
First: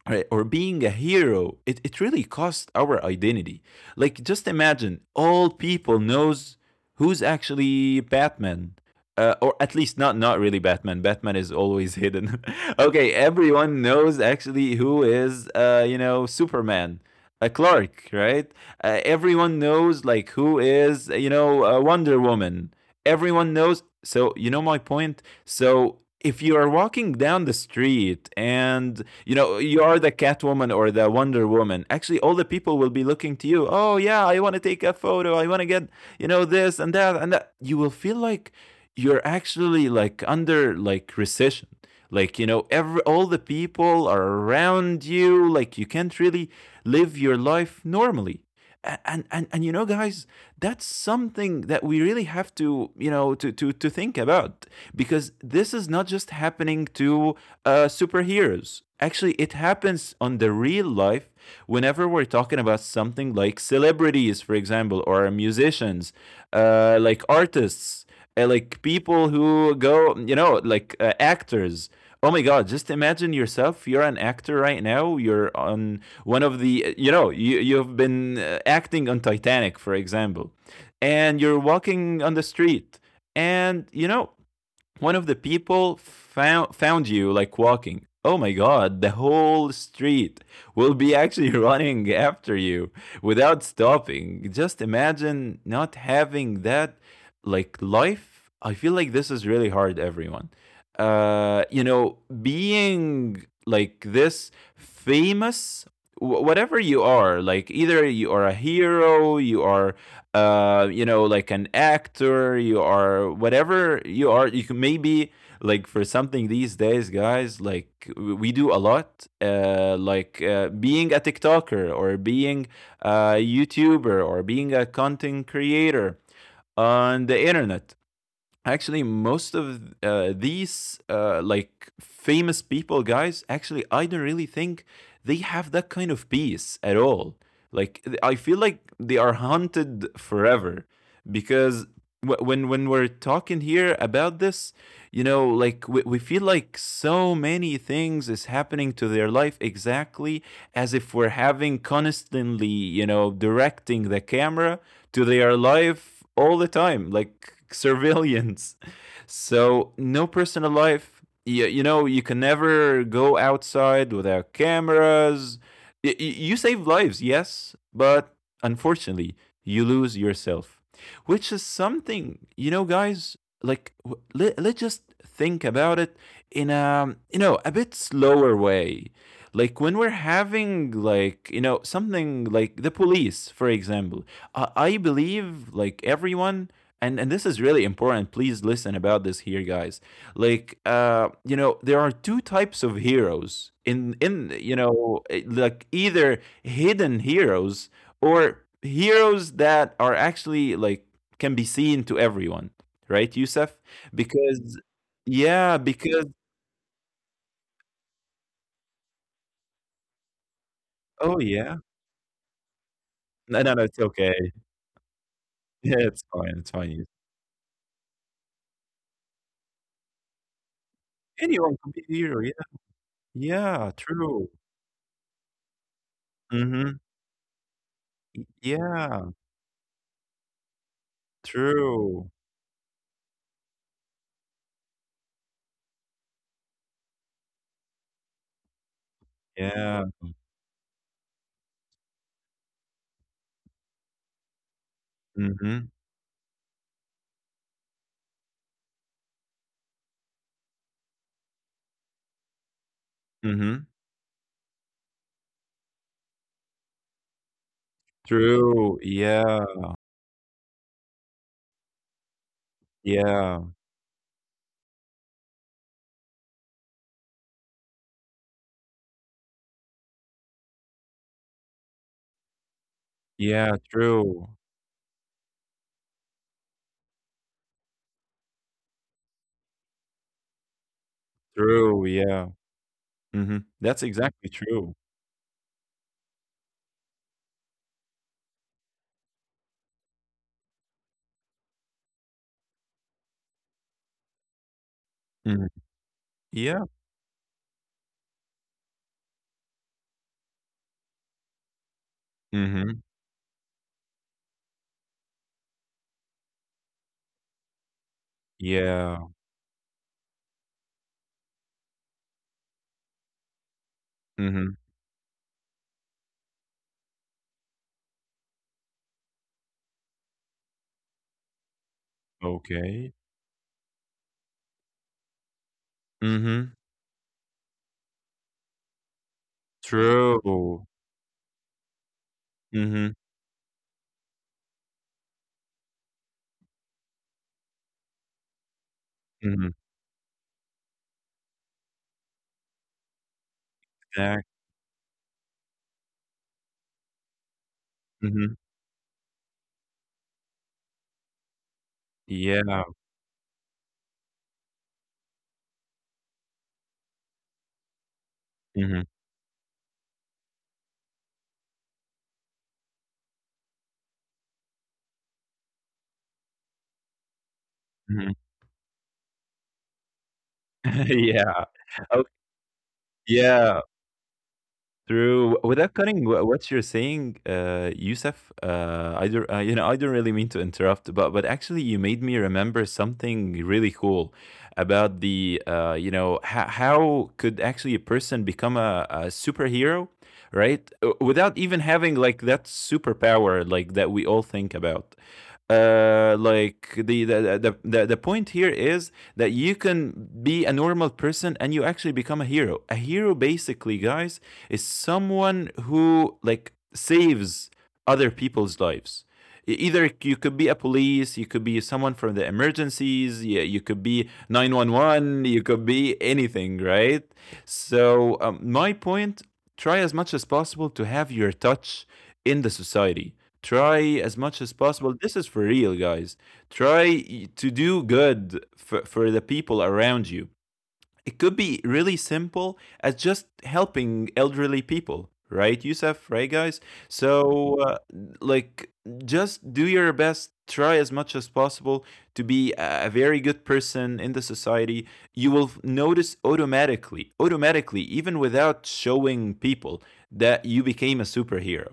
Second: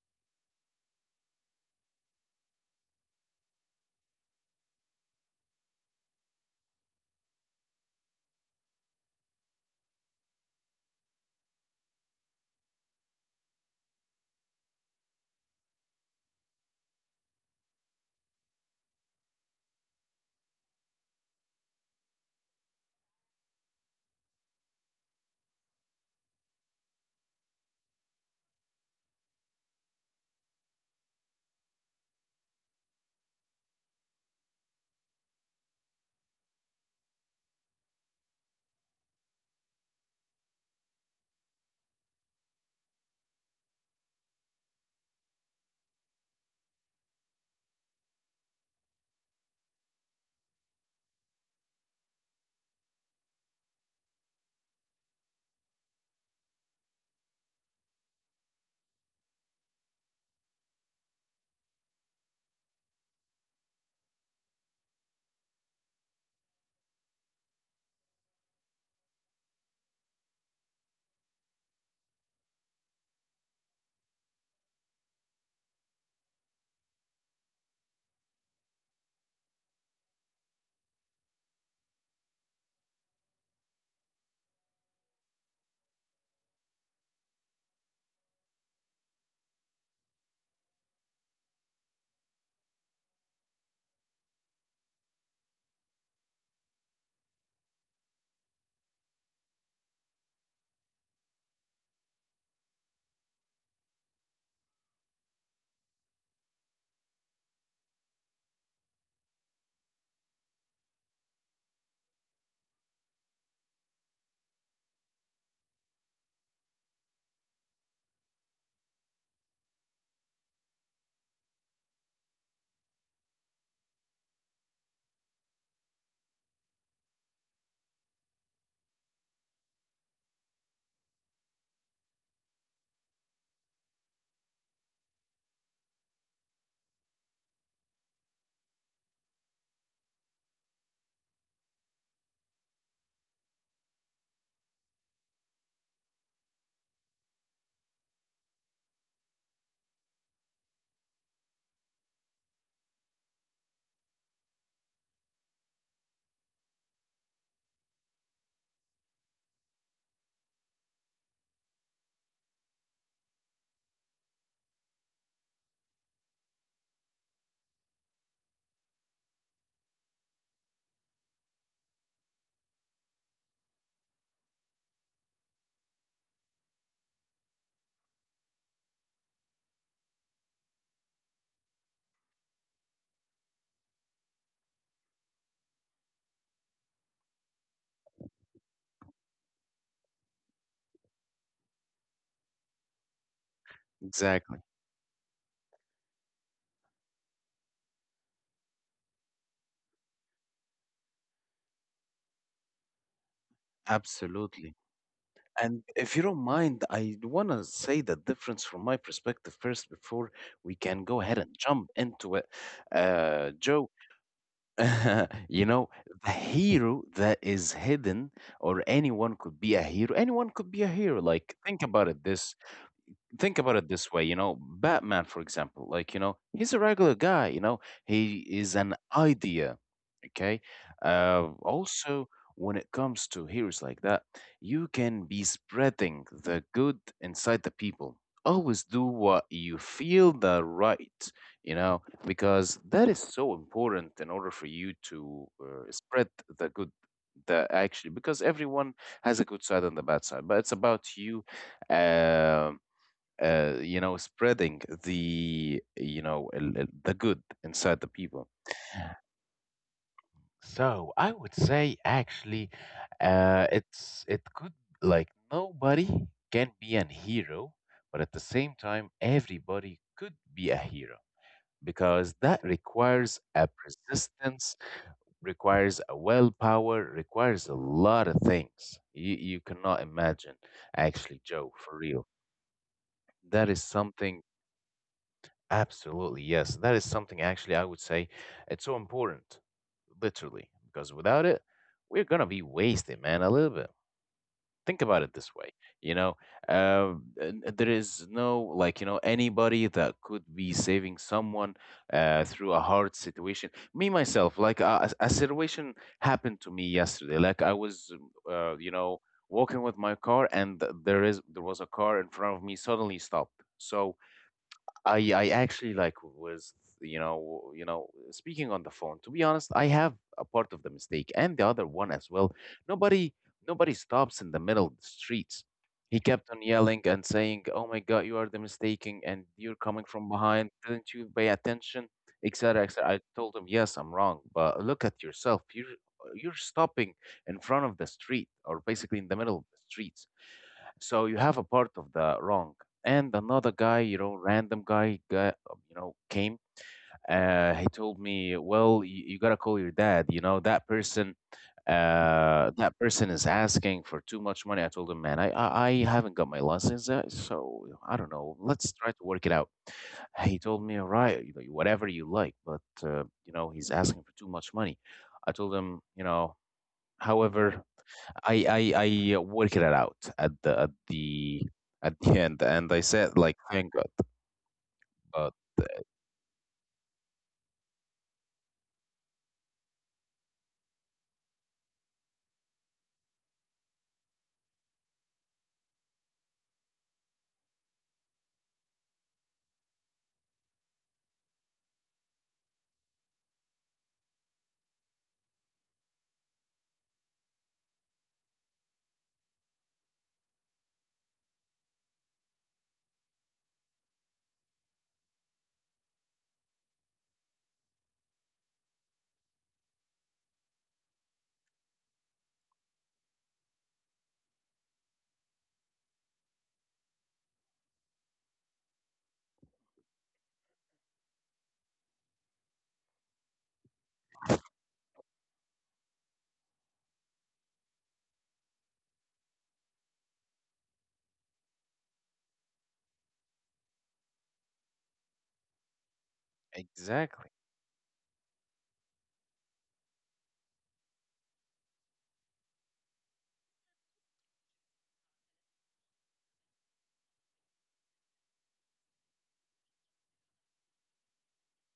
Speaker 2: right, or being a hero, it, it really costs our identity. Like, just imagine all people knows who's actually Batman. Uh, or at least not not really Batman. Batman is always hidden. Okay, everyone knows actually who is, uh, you know, Superman, uh, Clark, right? Uh, everyone knows like who is, you know, uh, Wonder Woman. Everyone knows. So, you know my point? So, if you are walking down the street and you know you are the catwoman or the wonder woman, actually all the people will be looking to you. Oh yeah, I want to take a photo, I want to get, you know, this and that and that. You will feel like you're actually like under like recession, like, you know, every all the people are around you, like you can't really live your life normally. And, and and you know, guys, that's something that we really have to, you know, to to to think about, because this is not just happening to uh superheroes. Actually, it happens on the real life whenever we're talking about something like celebrities, for example, or musicians, uh like artists, uh, like people who go, you know, like uh, actors. Oh my god, just imagine yourself, you're an actor right now. You're on one of the, you know, you you've been uh, acting on Titanic, for example, and you're walking on the street, and you know, one of the people found found you like walking. Oh my god, the whole street will be actually running after you without stopping. Just imagine not having that like life. I feel like this is really hard, everyone. Uh you know, being like this famous, whatever you are, like either you are a hero, you are uh you know like an actor, you are whatever you are, you can maybe like for something these days, guys, like w- we do a lot, uh like uh, being a tiktoker or being a youtuber or being a content creator on the internet. Actually most of uh, these uh, like famous people, guys, actually I don't really think they have that kind of peace at all. Like th- I feel like they are haunted forever, because wh- when when we're talking here about this, you know, like we, we feel like so many things is happening to their life, exactly as if we're having constantly, you know, directing the camera to their life all the time, like civilians? So no personal life. You, you know, you can never go outside without cameras. You. You save lives, yes, but unfortunately, you lose yourself, which is something, you know, guys, like let, let's just think about it in a, you know, a bit slower way, like when we're having like, you know, something like the police for example. I I believe like everyone, and and this is really important, please listen about this here, guys. Like, uh you know, there are two types of heroes in in
Speaker 1: Exactly.
Speaker 2: you know, eh, like either hidden heroes or heroes that are actually like can be seen to everyone, right, Yusef?
Speaker 1: Absolutely.
Speaker 2: Because yeah,
Speaker 1: And if you
Speaker 2: because
Speaker 1: don't mind, I want to say the difference from my perspective first before we can go ahead
Speaker 2: oh
Speaker 1: and
Speaker 2: yeah,
Speaker 1: jump into it. Uh,
Speaker 2: no no no
Speaker 1: Joe,
Speaker 2: it's okay.
Speaker 1: you know,
Speaker 2: Yeah, it's
Speaker 1: the
Speaker 2: fine, it's
Speaker 1: hero
Speaker 2: fine.
Speaker 1: that is hidden, or anyone could be a hero. Anyone could be a hero. Like,
Speaker 2: Anyone
Speaker 1: think
Speaker 2: can be
Speaker 1: about
Speaker 2: a
Speaker 1: it
Speaker 2: hero, yeah.
Speaker 1: this think about it
Speaker 2: Yeah,
Speaker 1: this way. You
Speaker 2: true.
Speaker 1: know, Batman for example, like you know, he's a
Speaker 2: Mhm.
Speaker 1: regular guy, you know, he is an
Speaker 2: Yeah.
Speaker 1: idea. Okay, uh also
Speaker 2: True.
Speaker 1: when it comes to heroes like that, you can be spreading the good inside the people, always do what you
Speaker 2: Yeah.
Speaker 1: feel the right, you know, because that is so important in order for you to uh,
Speaker 2: Mhm.
Speaker 1: spread the good, the actually because everyone has a good side and the bad side, but it's about you, um uh, you
Speaker 2: Mhm.
Speaker 1: know, spreading the, you know, el- el- the good inside the people.
Speaker 2: True. Yeah.
Speaker 1: So I would say actually, uh,
Speaker 2: Yeah.
Speaker 1: it's it could like nobody can be an hero, but at the same time, everybody could be a hero, because that requires a
Speaker 2: Yeah.
Speaker 1: persistence,
Speaker 2: True.
Speaker 1: requires a willpower, requires a lot of things you you cannot imagine. Actually, Joe, for
Speaker 2: True.
Speaker 1: real,
Speaker 2: Yeah.
Speaker 1: that
Speaker 2: Mhm.
Speaker 1: is
Speaker 2: That's
Speaker 1: something.
Speaker 2: exactly true.
Speaker 1: Absolutely, yes. That is something actually I would say it's so important, literally, because without it, we're gonna be wasted, man, a little bit. Think about it this way,
Speaker 2: Mhm.
Speaker 1: you know,
Speaker 2: Yeah.
Speaker 1: uh, n- there is no like, you know, anybody that could be saving someone uh, through a
Speaker 2: Mhm.
Speaker 1: hard situation. Me myself, like a, a situation happened to me yesterday. Like I was, uh, you know,
Speaker 2: Yeah.
Speaker 1: walking with my car, and th- there is there was a car in front of me suddenly stopped. So
Speaker 2: Mhm.
Speaker 1: I I actually like was you know you know speaking on the phone. To be honest, I have a part of the mistake and the other one as well.
Speaker 2: Okay.
Speaker 1: Nobody nobody stops in the middle of the streets. He kept on
Speaker 2: Mhm.
Speaker 1: yelling and saying, "Oh my God, you are the mistaking, and you're coming from behind.
Speaker 2: True.
Speaker 1: Didn't you pay attention?" Etc. Etc.
Speaker 2: Mhm.
Speaker 1: I told him, "Yes, I'm wrong, but look at yourself. You're you're stopping in front of the street, or basically in the middle of
Speaker 2: Mhm.
Speaker 1: the streets." So you have a part of the wrong. And another guy, you know,
Speaker 2: Exact.
Speaker 1: random guy, got, you know, came. Uh, he told me,
Speaker 2: Mhm.
Speaker 1: well, you, you gotta call your dad. You know, that person, uh,
Speaker 2: Yeah.
Speaker 1: that person is asking for too much money. I told him, man, I, I, I haven't got my license, yet, so I don't know. Let's
Speaker 2: Mhm.
Speaker 1: try to work it out. He told me, all right, you know, whatever you like, but uh, you know, he's asking for too much money. I told him, you know, however,
Speaker 2: Mhm.
Speaker 1: I I I uh, worked it out at the at the
Speaker 2: Yeah.
Speaker 1: at the
Speaker 2: Okay.
Speaker 1: end, and I said like,
Speaker 2: Yeah.
Speaker 1: thank God. But
Speaker 2: Through without cutting wh- what you're saying, uh, Yusuf, uh, I don't, uh, you know, I don't really mean to interrupt, but but actually, you made me remember something really cool about the, uh, you know, ho- how could actually a person become a, a superhero, right? Uh, Without even having like that superpower, like that we all think about. Uh like the the, the the the point here is that you can be a normal person and you actually become a hero. A hero basically, guys, is someone who like saves other people's lives. E- either you could be a police, you could be someone from the emergencies. Yeah, you could be nine one one, you could be anything, right? So, um, my point, try as much as possible to have your touch in the society. Try as
Speaker 1: uh,
Speaker 2: much as possible. This is for real, guys. Try to do good for, for the people around you. It could be really simple as just helping elderly people, right, Yusuf? Right, guys?
Speaker 1: exactly,
Speaker 2: So, uh, like, just do your best. Try as much as possible to be a a very good person in the society. You will f- notice automatically, automatically, even without showing people, that you became a superhero.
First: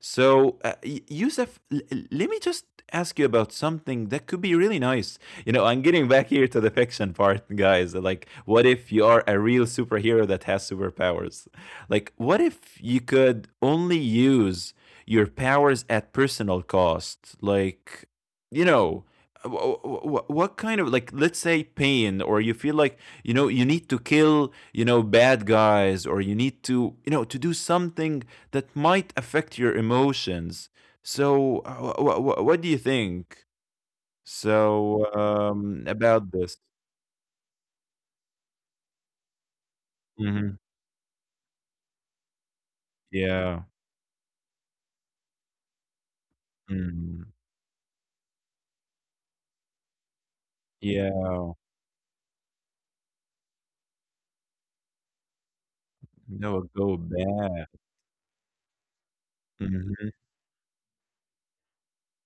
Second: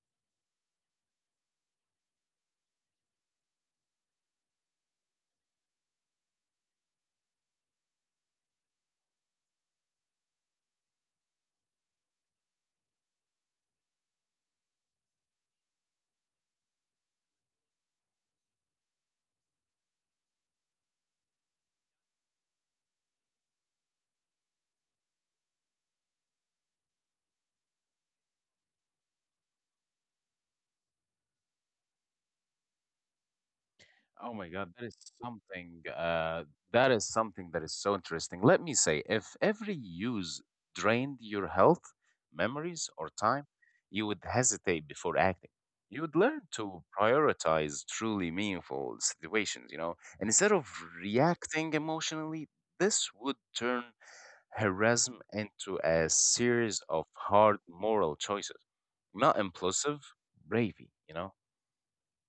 Speaker 2: So, uh, Y- Yusuf, l- l- let me just ask you about something that could be really nice. You know, I'm getting back here to the fiction part, guys. Like, what if you are a real superhero that has superpowers? Like, what if you could only use your powers at personal cost? Like, you know, wh- wh- what kind of like, let's say, pain, or you feel like, you know, you need to kill, you know, bad guys, or you need to, you know, to do something that might affect your emotions. So wh- wh- wh- what do you think,
Speaker 1: oh my God, that is
Speaker 2: so,
Speaker 1: something
Speaker 2: um, about
Speaker 1: uh,
Speaker 2: this?
Speaker 1: that is something that is so interesting. Let me say, if every use
Speaker 2: Mhm.
Speaker 1: drained your health, memories, or time,
Speaker 2: Yeah.
Speaker 1: you would hesitate before acting. You would learn to
Speaker 2: Mm.
Speaker 1: prioritize truly meaningful situations, you know, and instead of
Speaker 2: Yeah.
Speaker 1: reacting emotionally, this would turn harassment into a
Speaker 2: No,
Speaker 1: series
Speaker 2: it'll go
Speaker 1: of hard
Speaker 2: bad.
Speaker 1: moral choices, not impulsive
Speaker 2: Mhm.
Speaker 1: bravery, you know.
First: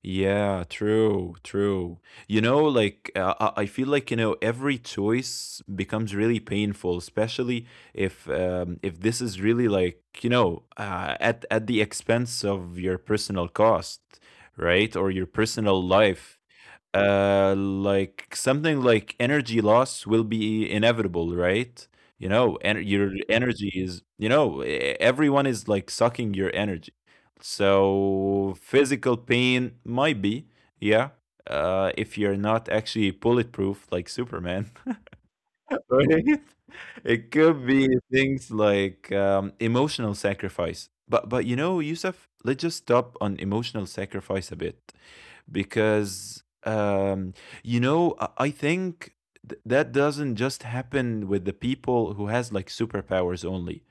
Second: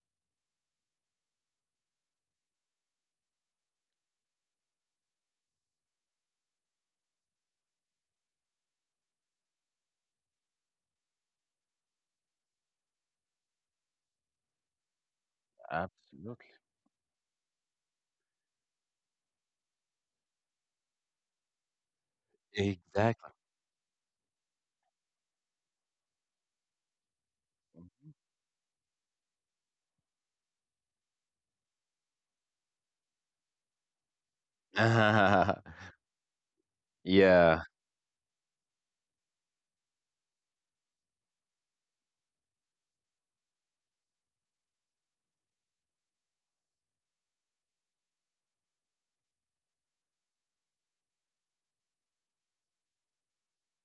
Speaker 2: Yeah, true, true. You know, like, uh, uh, I feel like, you know, every choice becomes really painful, especially if um, if this is really like, you know, uh, at at the expense of your personal cost, right? Or your personal life.
Speaker 1: Absolutely.
Speaker 2: Uh like something like energy loss will be inevitable, right? You know, and your
Speaker 1: Exactly.
Speaker 2: energy is, you know, e- everyone is like sucking your energy,
Speaker 1: Mm-hmm.
Speaker 2: so physical pain might be, yeah, uh if you're not actually bulletproof like superman. Right? It could
Speaker 1: Yeah,
Speaker 2: be things like um emotional sacrifice, but but you know, yusuf, let's just stop on emotional sacrifice a bit, because um, you know, I I think th- that doesn't just happen with the people who has like superpowers only.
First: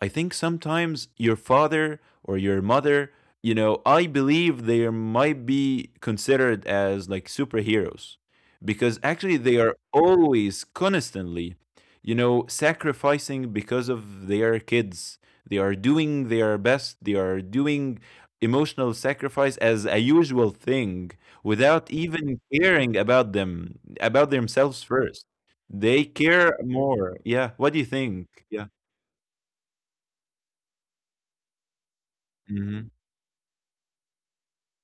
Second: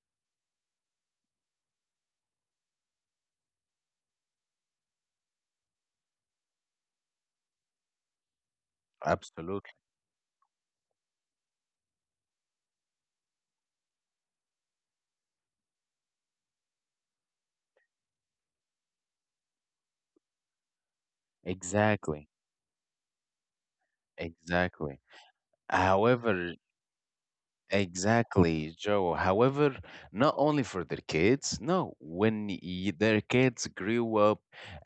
Speaker 2: I think sometimes your father or your mother, you know, I believe they might be considered as like superheroes, because actually they
Speaker 1: absolutely.
Speaker 2: are always constantly, you know, sacrificing because of their kids. They are doing their best. They are doing emotional sacrifice as a usual thing without
Speaker 1: Exactly.
Speaker 2: even caring about them, about themselves
Speaker 1: Exactly.
Speaker 2: first. They
Speaker 1: However,
Speaker 2: care more. Yeah. What do you think? Yeah.
Speaker 1: exactly, Joe. However, not only for their kids, no, when
Speaker 2: Mm-hmm.
Speaker 1: y their kids grew up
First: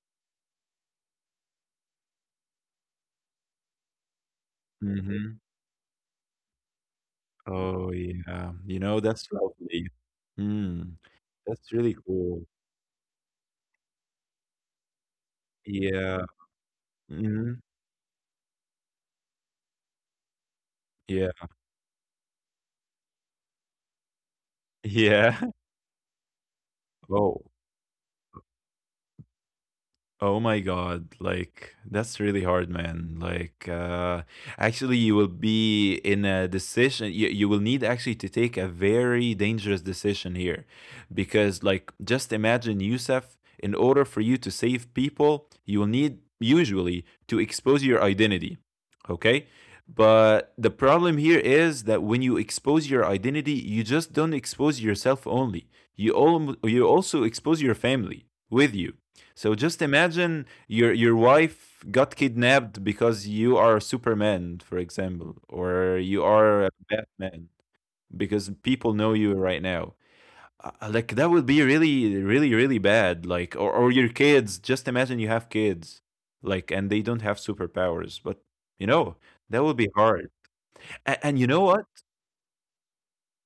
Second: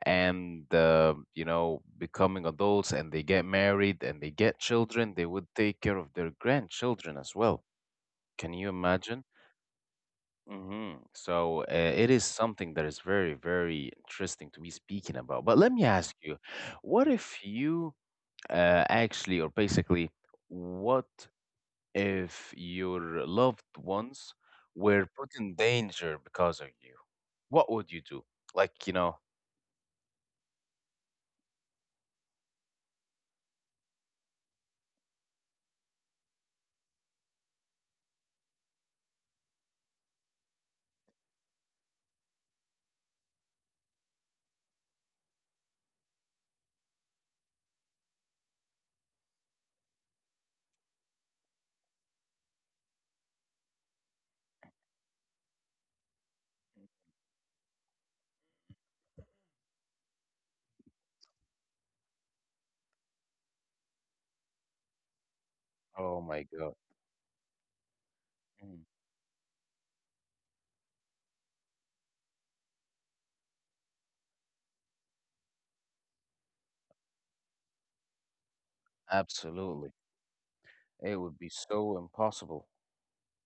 Speaker 1: and, uh, you know, becoming adults and they get married and they get children, they
Speaker 2: Mm-hmm.
Speaker 1: would take care of their grandchildren as well.
Speaker 2: Oh, yeah.
Speaker 1: Can you
Speaker 2: You know,
Speaker 1: imagine?
Speaker 2: that's lovely. Mm,
Speaker 1: Hmm. So
Speaker 2: that's
Speaker 1: uh,
Speaker 2: really
Speaker 1: it is
Speaker 2: cool.
Speaker 1: something that is very, very interesting to be speaking about. But let me ask
Speaker 2: Yeah.
Speaker 1: you, what if
Speaker 2: Mm-hmm.
Speaker 1: you uh, actually, or basically, what
Speaker 2: Yeah.
Speaker 1: if your loved ones were put
Speaker 2: Yeah.
Speaker 1: in danger because of you?
Speaker 2: Oh,
Speaker 1: What would you do? Like, you know,
Speaker 2: oh my god, like that's really hard, man. Like uh actually you will be in a decision, you, you will need actually to take a very dangerous decision here, because like just imagine Yusef, in order for you to save people, you will need usually to expose your identity. Okay? But the problem here is that when you expose your identity, you just don't expose yourself only. You all, you also expose your family with you. So just imagine your your wife got kidnapped because you are Superman, for example, or
Speaker 1: oh
Speaker 2: you
Speaker 1: my
Speaker 2: are a
Speaker 1: God.
Speaker 2: Batman, because
Speaker 1: Mm.
Speaker 2: people know you right now. Uh, uh, like that would be really, really, really bad. Like or, or your kids. Just imagine you have kids, like, and they don't have superpowers, but you know that would be
Speaker 1: Absolutely.
Speaker 2: hard.
Speaker 1: It
Speaker 2: And,
Speaker 1: would
Speaker 2: and you
Speaker 1: be
Speaker 2: know what?
Speaker 1: so impossible.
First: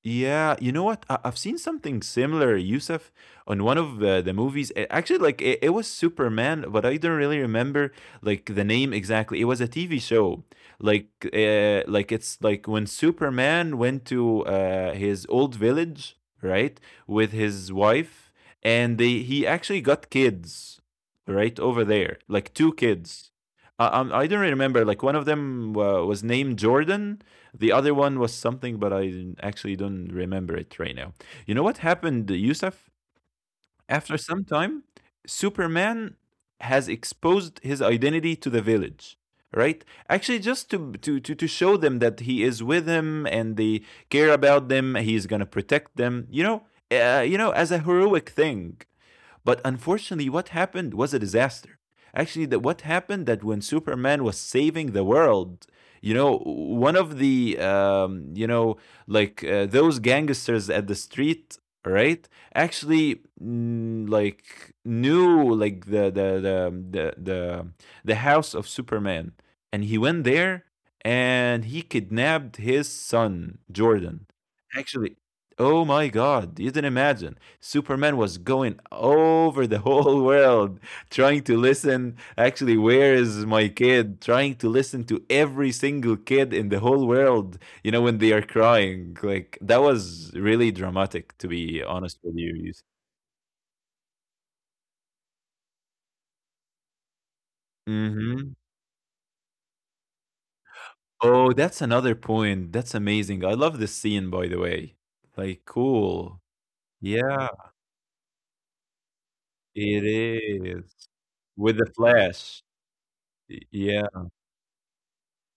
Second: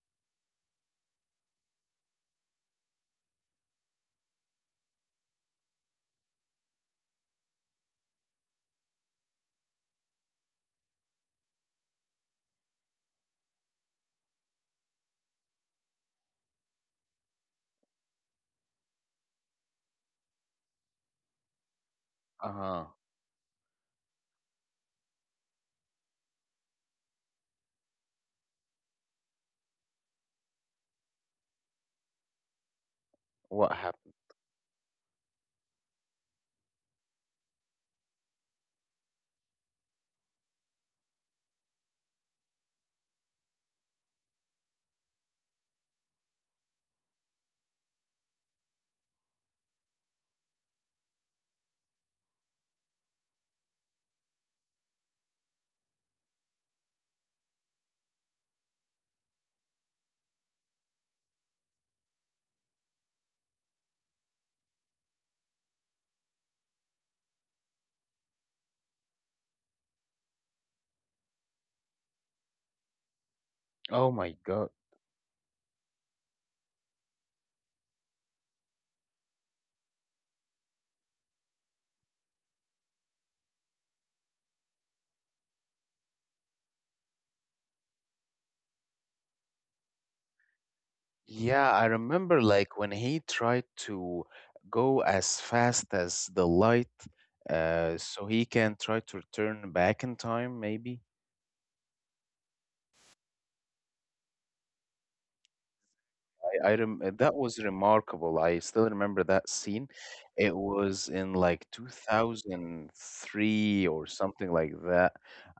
Speaker 2: Yeah, you know what? I- I've seen something similar, Yusuf, on one of uh, the movies. A- Actually, like it, it was Superman, but I don't really remember like the name exactly. It was a T V show, like uh, like it's like when Superman went to uh, his old village, right, with his wife, and they he actually got kids, right, over there, like two
Speaker 1: Uh-huh.
Speaker 2: kids. I, I'm- I don't really remember. Like one of them uh, was named Jordan, the other one was something, but I didn't- actually don't remember it right now. You know what happened, Yusuf?
Speaker 1: What happened?
Speaker 2: After some time, Superman has exposed his identity to the village, right? Actually, just to to to, to show them that he is with them and they care about them. He's gonna protect them. You know, uh, you know, as a heroic thing. But unfortunately, what happened was a disaster. Actually, that what happened that when Superman was saving the world, you know, one of the um, you know, like uh, those gangsters at the street, right? Actually, mm, like knew like the the the the the, the house of Superman, and he went there and he kidnapped his son
Speaker 1: Oh
Speaker 2: Jordan.
Speaker 1: my God.
Speaker 2: Actually, oh my God, you didn't imagine. Superman was going over the whole world trying to listen. Actually, where is my kid? Trying to listen to every single kid in the whole world, you know, when they are crying. Like, that was really dramatic, to
Speaker 1: Yeah,
Speaker 2: be
Speaker 1: I
Speaker 2: honest with
Speaker 1: remember
Speaker 2: you,
Speaker 1: like
Speaker 2: Yusuf.
Speaker 1: when he tried to go as fast as the light, uh, so he
Speaker 2: Mm-hmm.
Speaker 1: can try to return back in time, maybe.
Speaker 2: Oh, that's another point. That's amazing. I love this scene, by the way. Like, cool.
Speaker 1: I, I rem That
Speaker 2: Yeah,
Speaker 1: was remarkable. I still remember that scene.
Speaker 2: it
Speaker 1: It was
Speaker 2: is.
Speaker 1: in like
Speaker 2: With the flash. Y-
Speaker 1: two thousand three or
Speaker 2: Yeah.
Speaker 1: something like that.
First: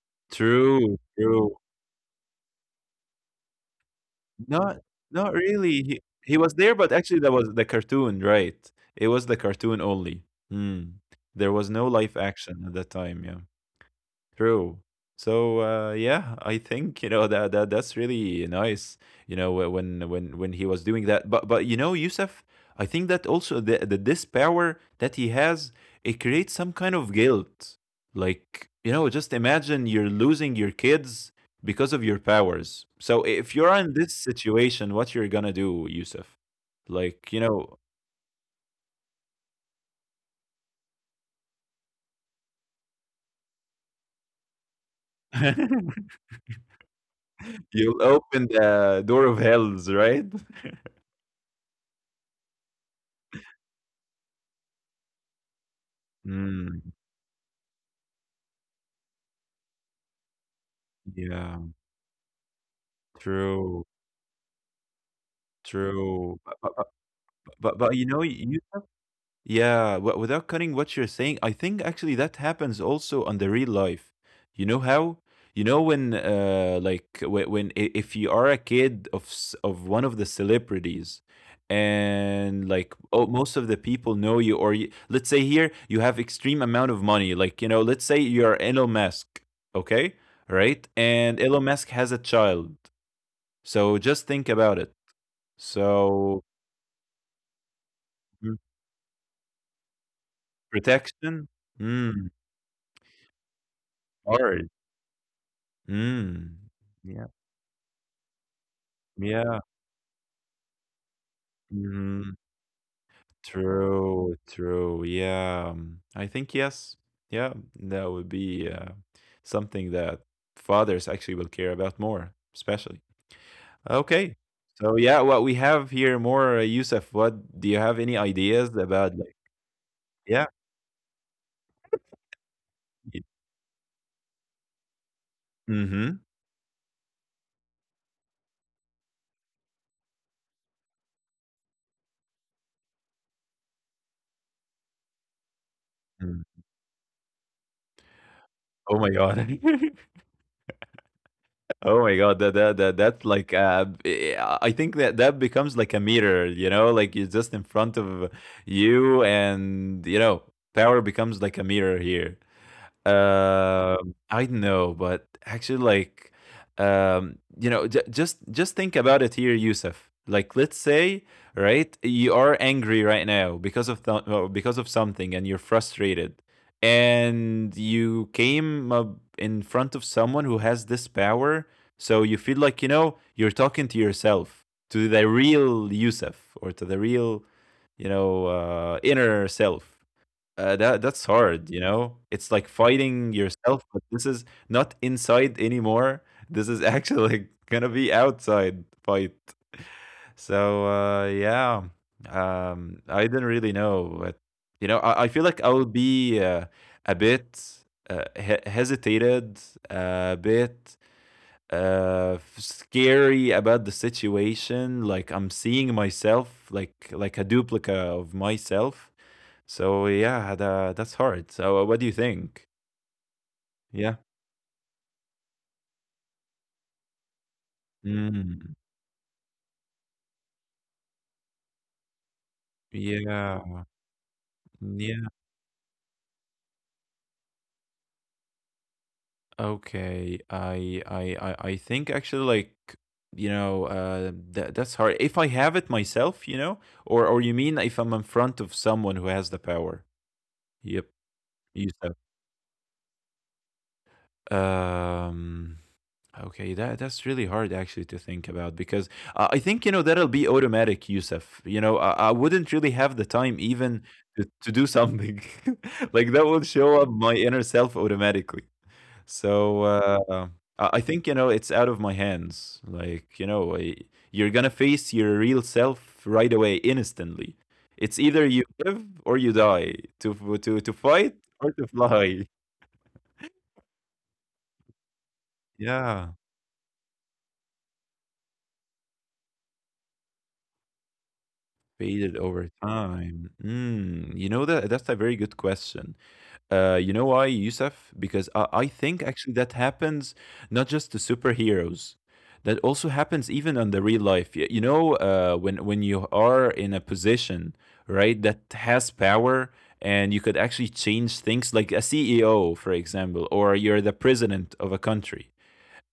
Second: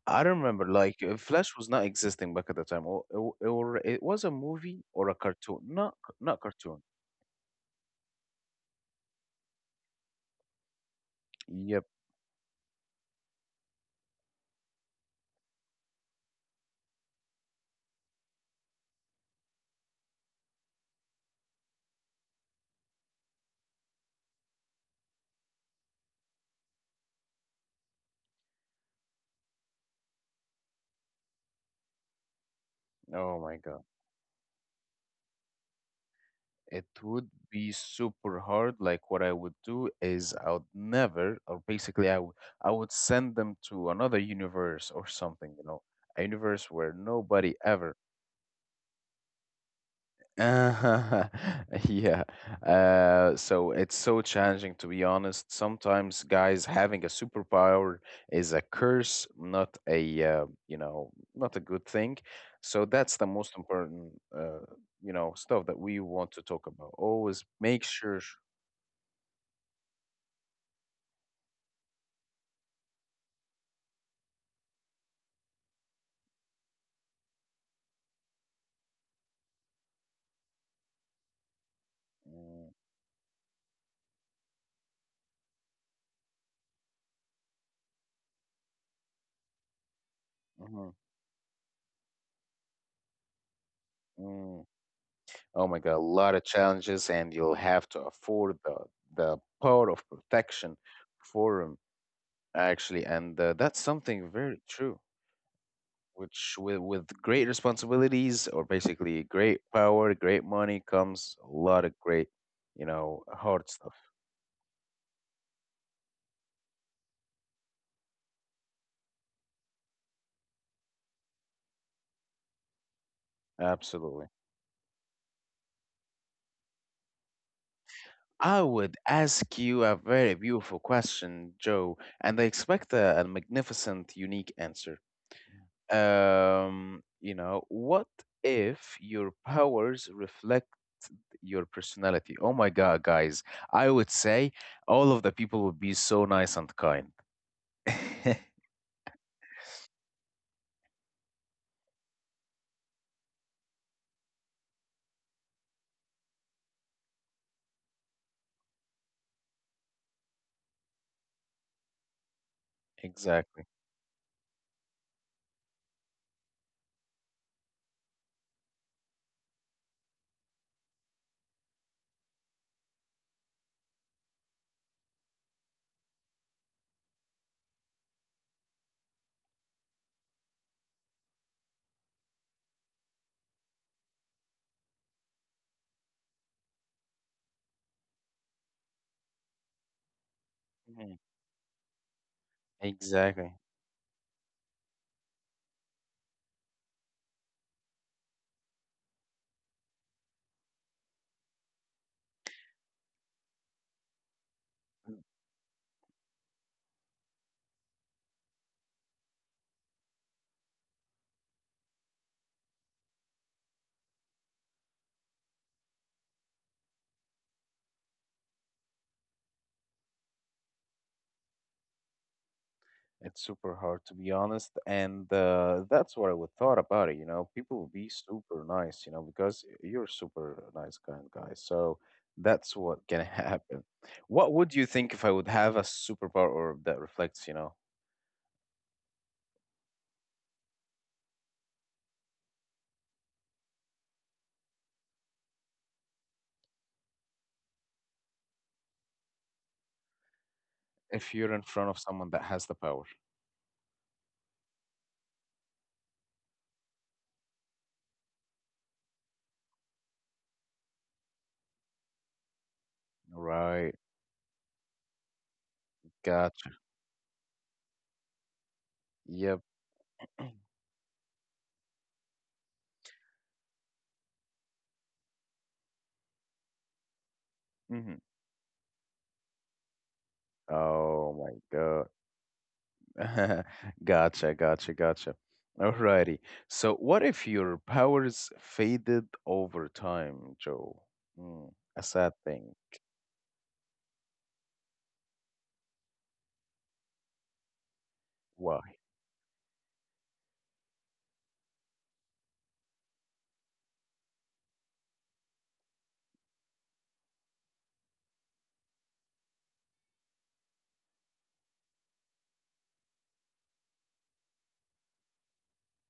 Speaker 1: I don't remember
Speaker 2: True,
Speaker 1: like uh,
Speaker 2: true.
Speaker 1: Flash was not existing back at the time, or, or, or it was a
Speaker 2: Not
Speaker 1: movie or a
Speaker 2: not
Speaker 1: cartoon,
Speaker 2: really.
Speaker 1: not
Speaker 2: He he
Speaker 1: not
Speaker 2: was there,
Speaker 1: cartoon.
Speaker 2: but actually that was the cartoon, right? It was the cartoon only. Mm. There was no
Speaker 1: Yep.
Speaker 2: live action at that time, yeah. True. So uh, yeah, I think you know that that that's really nice. You know wh- when when when he was doing that, but but you know, Yusuf, I think that also the, the this power that he has, it creates some kind of guilt. Like you know, just imagine you're losing your kids because of your powers. So
Speaker 1: Oh
Speaker 2: if
Speaker 1: my
Speaker 2: you're
Speaker 1: God.
Speaker 2: in this situation, what you're gonna do, Yusuf?
Speaker 1: It
Speaker 2: Like
Speaker 1: would
Speaker 2: you
Speaker 1: be
Speaker 2: know,
Speaker 1: super hard. Like what I would do is I would never, or basically I would I would send them to another universe or something, you know, a universe where nobody
Speaker 2: you'll
Speaker 1: ever.
Speaker 2: open the door of hells, right?
Speaker 1: Yeah. Uh, so it's so challenging to be honest. Sometimes guys
Speaker 2: Mm,
Speaker 1: having a superpower is a curse, not a uh, you know,
Speaker 2: yeah.
Speaker 1: not a good thing. So that's the most
Speaker 2: True,
Speaker 1: important uh, you know stuff that we want
Speaker 2: true.
Speaker 1: to
Speaker 2: But but
Speaker 1: talk
Speaker 2: but
Speaker 1: about always
Speaker 2: but
Speaker 1: make
Speaker 2: but, you know,
Speaker 1: sure.
Speaker 2: you yeah, w without cutting what you're saying, I think actually that happens also on the real life. You know how? You know when uh like when, when i- if you are a kid of s- of one of the celebrities, and
Speaker 1: Mm,
Speaker 2: like oh most of the people know you, or you, let's say here you have extreme amount of money, like you know, let's say you're Elon Musk, okay? Right?
Speaker 1: mhm,
Speaker 2: And Elon Musk has a child. So just think
Speaker 1: mm.
Speaker 2: about it.
Speaker 1: Oh my God, a lot
Speaker 2: So
Speaker 1: of challenges, and you'll have to
Speaker 2: Mm.
Speaker 1: afford the the power of protection
Speaker 2: Protection?
Speaker 1: for him
Speaker 2: Mm,
Speaker 1: actually, and uh, that's something very
Speaker 2: hard.
Speaker 1: true.
Speaker 2: Mm.
Speaker 1: Which with with
Speaker 2: Yeah.
Speaker 1: great responsibilities, or basically
Speaker 2: Yeah.
Speaker 1: great power, great money, comes a lot of great,
Speaker 2: Mhm.
Speaker 1: you know, hard stuff.
Speaker 2: True, true. Yeah. Um, I think yes. Yeah, that would be uh, something that fathers actually will care about more, especially.
Speaker 1: Absolutely.
Speaker 2: Okay. So yeah, what we have here more, uh, Yusuf, what do you have any
Speaker 1: I
Speaker 2: ideas
Speaker 1: would
Speaker 2: about like
Speaker 1: ask you a very
Speaker 2: yeah.
Speaker 1: beautiful question, Joe, and I expect a, a magnificent, unique answer.
Speaker 2: Mm-hmm.
Speaker 1: Um, you know, what if your powers reflect your personality? Oh my God, guys, I would say all of the people would be so
Speaker 2: Mm.
Speaker 1: nice and kind.
Speaker 2: Oh my God. Oh my God, that that that that's like uh, eh, I think that that becomes like a mirror, you know, like you just in front of you, and you know, power becomes like a mirror here.
Speaker 1: Exactly.
Speaker 2: Um, I know, but actually, like, um, you know, j- just just think about it here, Yusuf. Like, let's say, right, you are angry right now because of th- uh, because of something, and you're frustrated, and you came up in front of someone who has this power, so you feel like you know you're talking to yourself, to the real Yusuf, or to the real, you know, uh, inner self. Uh, that
Speaker 1: Mhm.
Speaker 2: that's hard, you know? It's like fighting
Speaker 1: Exactly.
Speaker 2: yourself, but this is not inside anymore. This is actually gonna be outside fight. So uh yeah. Um I didn't really know, but you know, I, I feel like I will be uh, a bit uh, he- hesitated, a bit uh f- scary about the situation, like I'm seeing myself like like a duplicate of myself. So yeah, tha that's hard. So uh, what do you think?
Speaker 1: It's super hard to
Speaker 2: Yeah.
Speaker 1: be honest, and uh, that's what I would thought about it. You know, people would be super
Speaker 2: Mm.
Speaker 1: nice, you know, because you're a super nice kind guy. So that's what can happen.
Speaker 2: Yeah.
Speaker 1: What would you think if I
Speaker 2: Yeah.
Speaker 1: would have a superpower or that reflects, you know,
Speaker 2: Okay. I I I I think actually like, you know, uh, that that's hard. If I have it myself, you know, or or you mean if I'm in front of someone who has the power? Yep.
Speaker 1: if you're in
Speaker 2: You
Speaker 1: front of
Speaker 2: said.
Speaker 1: someone that has the power?
Speaker 2: Um. Okay, that that's really hard actually to think about because uh, I think you know that'll be automatic, Yusuf. You know, I, I wouldn't really have the time
Speaker 1: Right.
Speaker 2: even to, to do something like that would
Speaker 1: Gotcha.
Speaker 2: show up my inner self automatically.
Speaker 1: Yep.
Speaker 2: So uh, I I think you know it's out of my hands. Like you know, I, you're gonna face your real self right away, instantly.
Speaker 1: Hmm.
Speaker 2: It's either you live or you die to to to
Speaker 1: Oh
Speaker 2: fight
Speaker 1: my
Speaker 2: or to
Speaker 1: God.
Speaker 2: fly.
Speaker 1: Gotcha, gotcha, gotcha. Alrighty.
Speaker 2: Yeah.
Speaker 1: So, what if your powers faded over time, Joe? Mm, a sad
Speaker 2: Faded
Speaker 1: thing.
Speaker 2: over time. Mm, you know that that's a very good question. Uh, you know why, Yusuf? Because I,
Speaker 1: Why?
Speaker 2: I think actually that happens not just to superheroes. That also happens even on the real life. Y- You know, uh, when when you are in a position, right, that has power and you could actually change things, like a C E O, for example, or you're the president of a country,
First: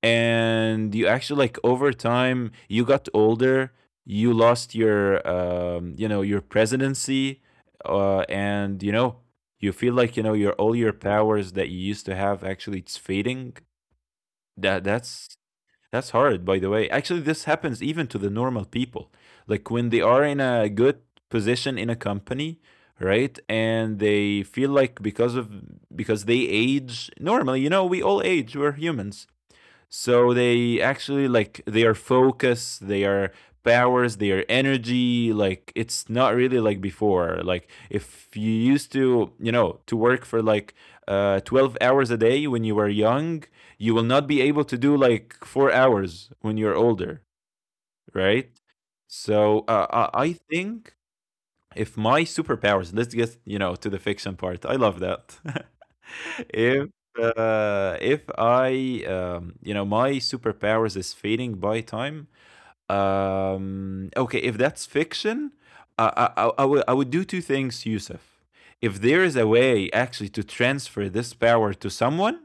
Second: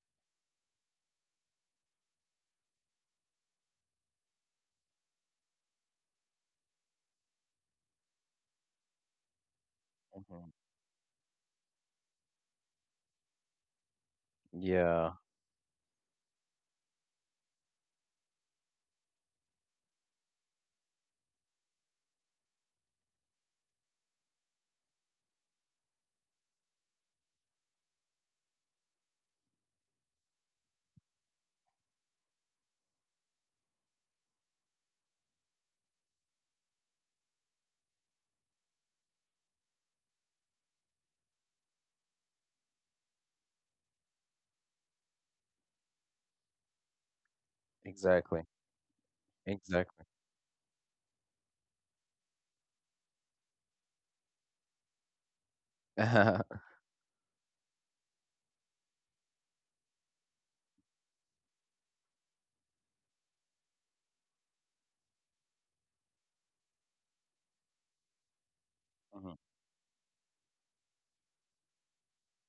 Speaker 2: and you actually like over time you got older, you lost your um, you know your presidency, uh, and you know you feel like you know
Speaker 1: Mhm.
Speaker 2: your all your powers that you used to have, actually it's fading. That
Speaker 1: Yeah,
Speaker 2: that's that's hard, by the way. Actually, this happens even to the normal people, like when they are in a good position in a company, right, and they feel like because of because they age normally, you know, we all age, we're humans. So they actually like their focus, their powers, their energy, like it's not really like before. Like if you used to, you know, to work for like uh twelve hours a day when you were young, you will not be able to do like four hours when you're older,
Speaker 1: exactly.
Speaker 2: right? So uh,
Speaker 1: Exactly.
Speaker 2: I I think if my superpowers, let's get you know to the fiction part, I love that. if uh, if I um, you know my superpowers is fading by time, um okay, if that's fiction, i i, I, I would, I would do two things, Yusuf. If there
Speaker 1: Mhm.
Speaker 2: is a way actually to transfer this power to someone,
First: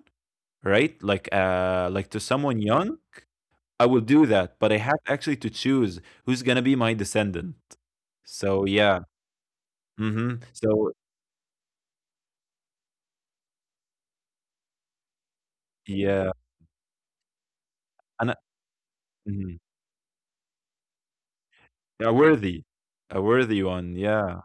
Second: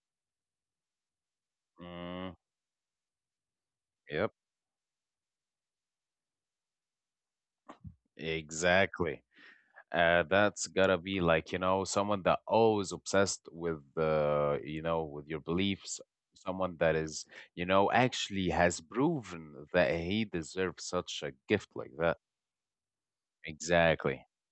Speaker 2: right, like uh like to
Speaker 1: Mm,
Speaker 2: someone young, I will do
Speaker 1: yep,
Speaker 2: that, but I have actually to choose who's gonna be my descendant. So yeah.
Speaker 1: exactly. Uh,
Speaker 2: Hmm.
Speaker 1: that's
Speaker 2: So
Speaker 1: gotta be like, you know, someone that always obsessed with uh, you know, with your beliefs,
Speaker 2: yeah,
Speaker 1: someone that is, you know,
Speaker 2: and I,
Speaker 1: actually has proven
Speaker 2: mhm,
Speaker 1: that he deserves such a gift like
Speaker 2: a
Speaker 1: that.
Speaker 2: worthy, a worthy one,
Speaker 1: Exactly,
Speaker 2: yeah.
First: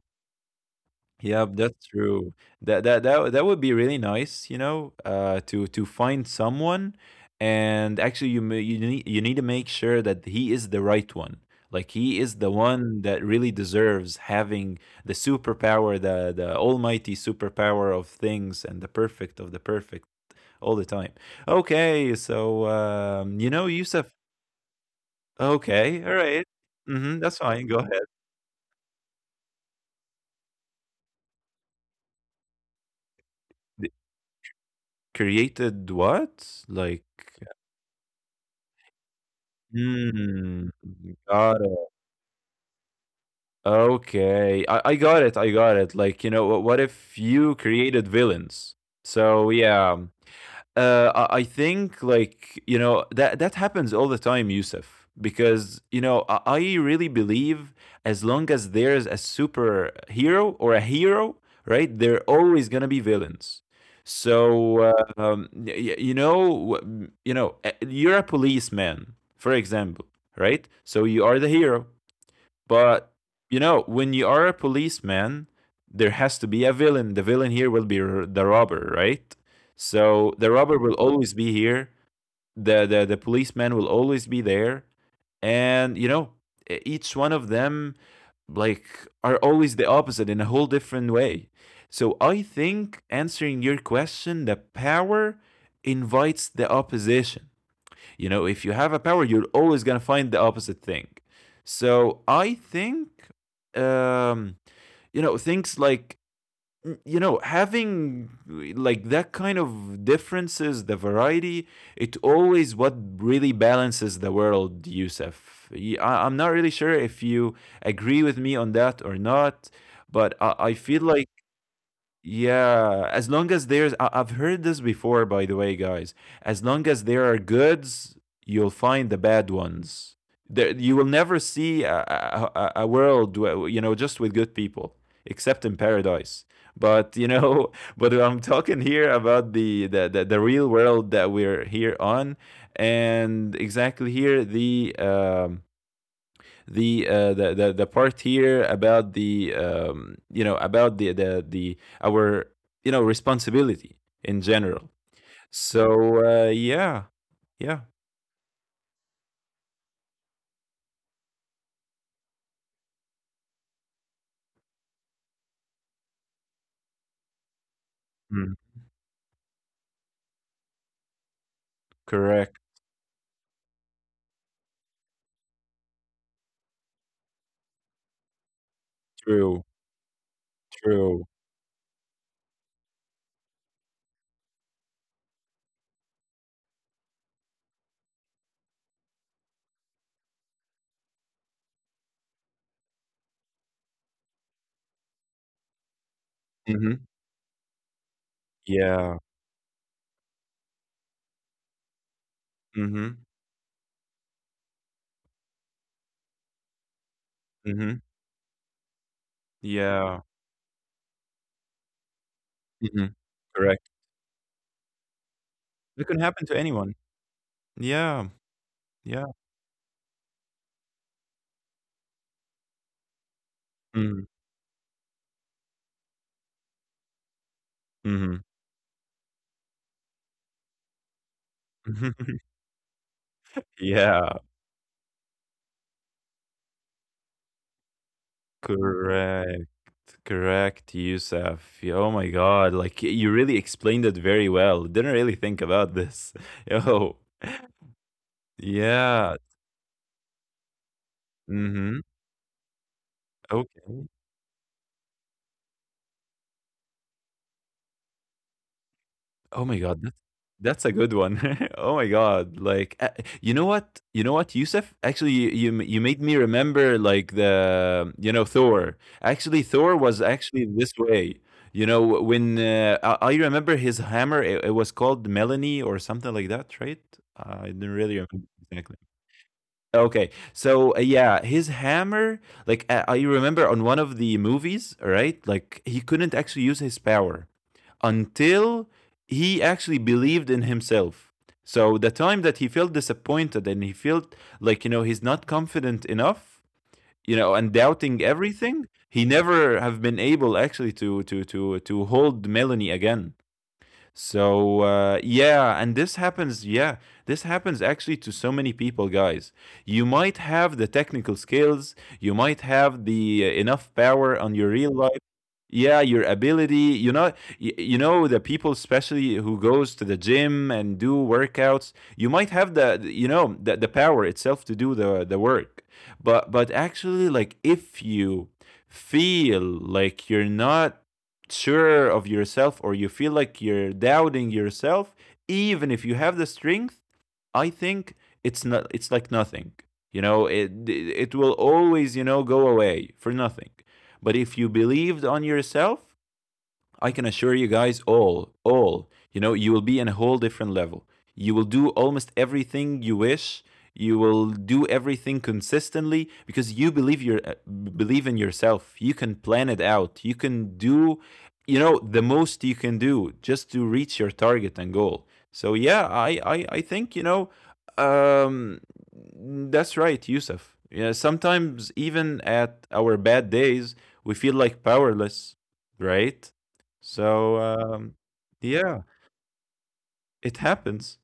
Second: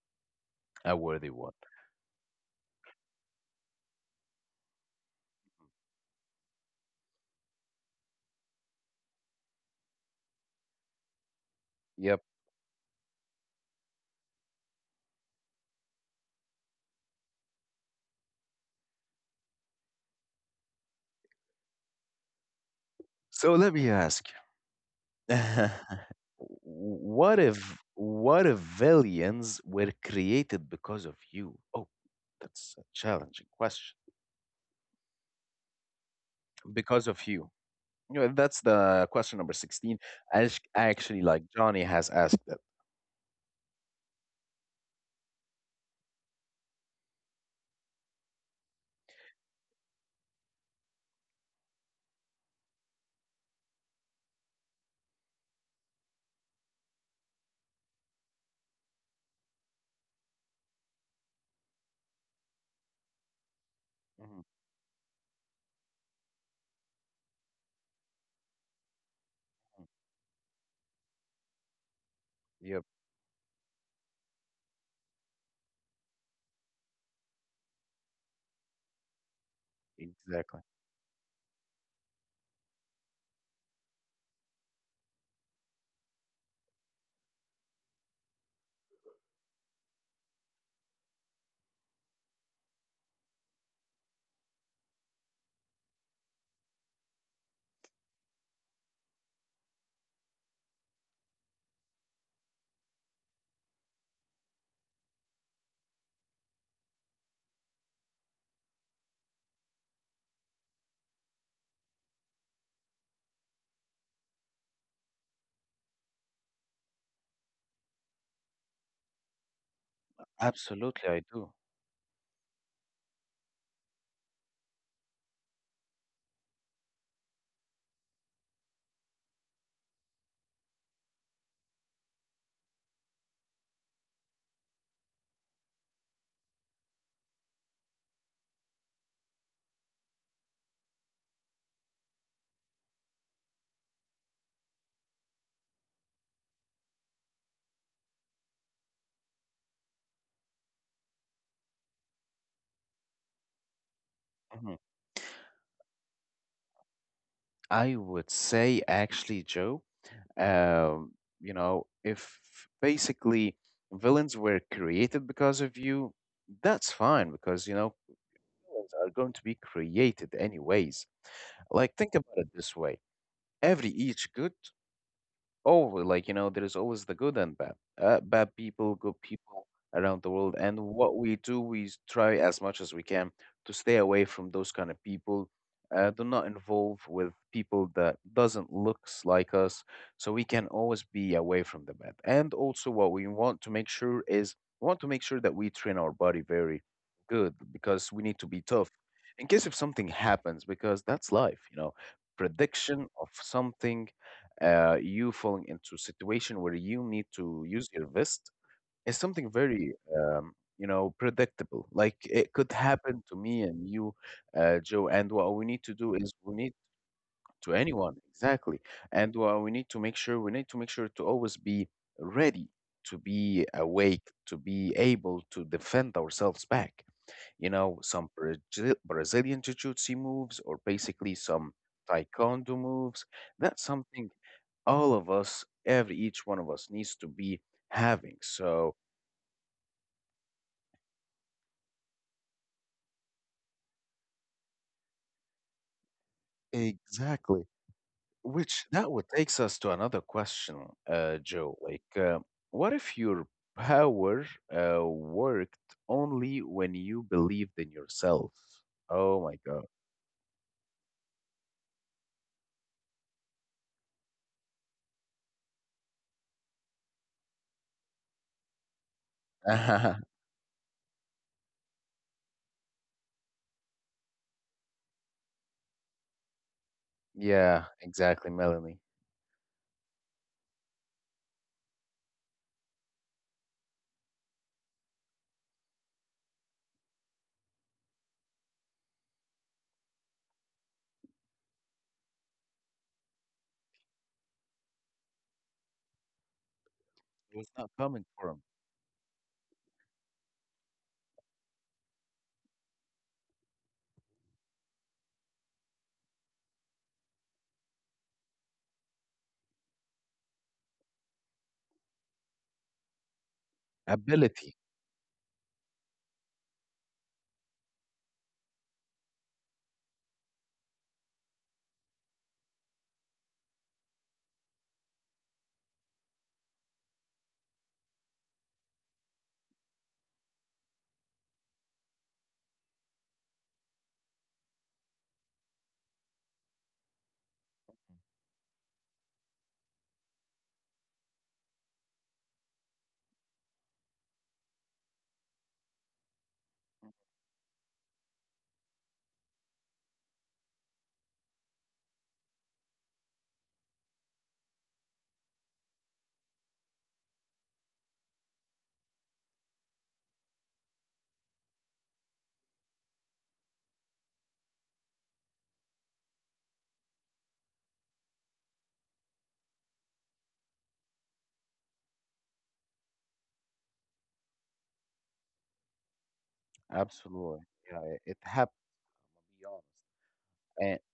Speaker 1: a worthy
Speaker 2: Yeah,
Speaker 1: one.
Speaker 2: that's true. That that that that would be really nice, you know, uh, to to find someone, and actually, you ma- you need you need to make sure that he is the right one. Like he
Speaker 1: Yep.
Speaker 2: is the one that really deserves having the superpower, the the almighty superpower of things, and the perfect of the perfect all the time. Okay, so um, you
Speaker 1: So
Speaker 2: know,
Speaker 1: let me
Speaker 2: Yusuf.
Speaker 1: ask you,
Speaker 2: Okay, all right. Mm-hmm, that's
Speaker 1: what
Speaker 2: fine. Go
Speaker 1: if
Speaker 2: ahead.
Speaker 1: what if villains were created because of you? Oh, that's a challenging
Speaker 2: The
Speaker 1: question.
Speaker 2: created what? Like
Speaker 1: Because of you. You know, that's the question number sixteen. I
Speaker 2: Mm,
Speaker 1: actually like
Speaker 2: got it.
Speaker 1: Johnny has asked that.
Speaker 2: Okay. I, I got it. I got it. Like, you know, what, what if you created villains? So, yeah, Uh, I I think like you know that that happens all the time, Yusuf. Because you know I I really believe as long as there's a superhero or a hero, right? There are always gonna be villains. So
Speaker 1: Mhm,
Speaker 2: uh, um, y- you know w- you know uh, you're a policeman, for
Speaker 1: mhm.
Speaker 2: example, right? So you are the hero.
Speaker 1: Yep.
Speaker 2: But you know, when you are a policeman, there has to be a villain. The villain here will be r- the robber, right? So the
Speaker 1: Exactly.
Speaker 2: robber will always be here. The the the policeman will always be there, and you know, e- each one of them like are always the opposite in a whole different way. So I think answering your question, the power invites the opposition. You know, if you have a power, you're always gonna find the opposite thing. So I think, um, you know, things like you know having like that kind of differences, the variety, it always what really balances the world, Yusuf. I am not really sure if you agree with me on that or not, but I, I feel
Speaker 1: Absolutely,
Speaker 2: like
Speaker 1: I do.
Speaker 2: yeah, as long as there's, I- I've heard this before, by the way, guys. As long as there are goods, you'll find the bad ones. There, you will never see a, a, a- a world, where, you know, just with good people, except in paradise. But you know, but I'm talking here about the the, the, the real world that we're here on, and exactly here the um, the uh, the, the the part here about the um, you know about the the the our you know responsibility in
Speaker 1: Mhm.
Speaker 2: general. So uh, yeah, yeah,
Speaker 1: I would say actually, Joe. Um, you know, if basically villains were created because of you, that's fine because, you know,
Speaker 2: Mm.
Speaker 1: villains are going to be created anyways. Like, think about
Speaker 2: Correct,
Speaker 1: it this way every each good. Oh, like you know, there is always the good and bad. Uh, bad people, good
Speaker 2: true,
Speaker 1: people around the world. And what
Speaker 2: true.
Speaker 1: we do, we s- try as much as we can to stay away from those kind of people. Uh, do not involve with people that doesn't looks like us, so we can always be away from the bad. And also, what we want to make sure is we want to make sure that we train our body very
Speaker 2: Hmm.
Speaker 1: good because we need to be tough
Speaker 2: Yeah.
Speaker 1: in case if something happens, because that's life, you know. Prediction
Speaker 2: Hmm.
Speaker 1: of something uh, you falling into a situation where you need to use
Speaker 2: Hmm.
Speaker 1: your vest is something very
Speaker 2: Yeah.
Speaker 1: um, you know predictable like it could
Speaker 2: Hmm.
Speaker 1: happen to me
Speaker 2: Correct.
Speaker 1: and you uh, joe and what we need to
Speaker 2: It can
Speaker 1: do is
Speaker 2: happen to
Speaker 1: we need
Speaker 2: anyone.
Speaker 1: to anyone
Speaker 2: Yeah.
Speaker 1: exactly
Speaker 2: Yeah.
Speaker 1: and what we need to make sure we need to make sure to always be ready to be awake to be able to defend ourselves back you know,
Speaker 2: Mm-hmm.
Speaker 1: some Brazil- Brazilian jiu-jitsu moves or basically some taekwondo moves. That's something
Speaker 2: yeah.
Speaker 1: all of us, every each one of us needs to be having. So
Speaker 2: Correct. Correct, Yusuf. Oh my God. Like you really explained it very well. Didn't really think about this. Oh,
Speaker 1: exactly. Which that would
Speaker 2: yeah.
Speaker 1: takes us to another question, uh, Joe.
Speaker 2: Mm-hmm.
Speaker 1: Like, uh, what if your
Speaker 2: Okay.
Speaker 1: power uh, worked only when you believed in yourself? Oh my
Speaker 2: Oh my
Speaker 1: God.
Speaker 2: God, that's that's a good one. Oh my God, like uh, you know what? You know what, Yusuf? Actually, you you m- you made me remember like the you know Thor. Actually, Thor was actually this way. You know when uh, I, I remember his hammer, it, it was called Melanie or something like that, right? I didn't
Speaker 1: Yeah,
Speaker 2: really remember
Speaker 1: exactly,
Speaker 2: exactly.
Speaker 1: Melanie.
Speaker 2: Okay, so uh, yeah, his hammer, like uh, I remember on one of the movies, right? Like he couldn't actually use his power until he actually believed in himself. So the time that he felt disappointed and he felt like you know he's not confident enough, you know,
Speaker 1: It
Speaker 2: and
Speaker 1: was not
Speaker 2: doubting
Speaker 1: coming from
Speaker 2: everything, he never have been able actually to to to to hold Melanie again. So uh, yeah, and this happens. Yeah, this happens actually to so many people, guys. You might have the technical skills, you might have the uh, enough power on your
Speaker 1: ability.
Speaker 2: real life. Yeah, your ability. You know, y- you know the people, especially who goes to the gym and do workouts. You might have the, the- you know, the, the power itself to do the the work. But but actually, like if you feel like you're not sure of yourself or you feel like you're doubting yourself, even if you have the strength, I think it's not it's like nothing. You know, it it will always, you know, go away for nothing. But if you believed on yourself, I can assure you guys all, all, you know, you will be in a whole different level. You will do almost everything you wish. You will do everything consistently because you believe your uh, believe in yourself. You can plan it out. You can do, you know, the most you can do just to reach your target and goal. So yeah, I I, I think you know, um, that's right, Yusuf. Yeah, sometimes even at our bad days, we feel like powerless, right? So,
Speaker 1: Absolutely. Yeah,
Speaker 2: um,
Speaker 1: it, it happened,
Speaker 2: yeah,
Speaker 1: to be honest.
Speaker 2: it happens.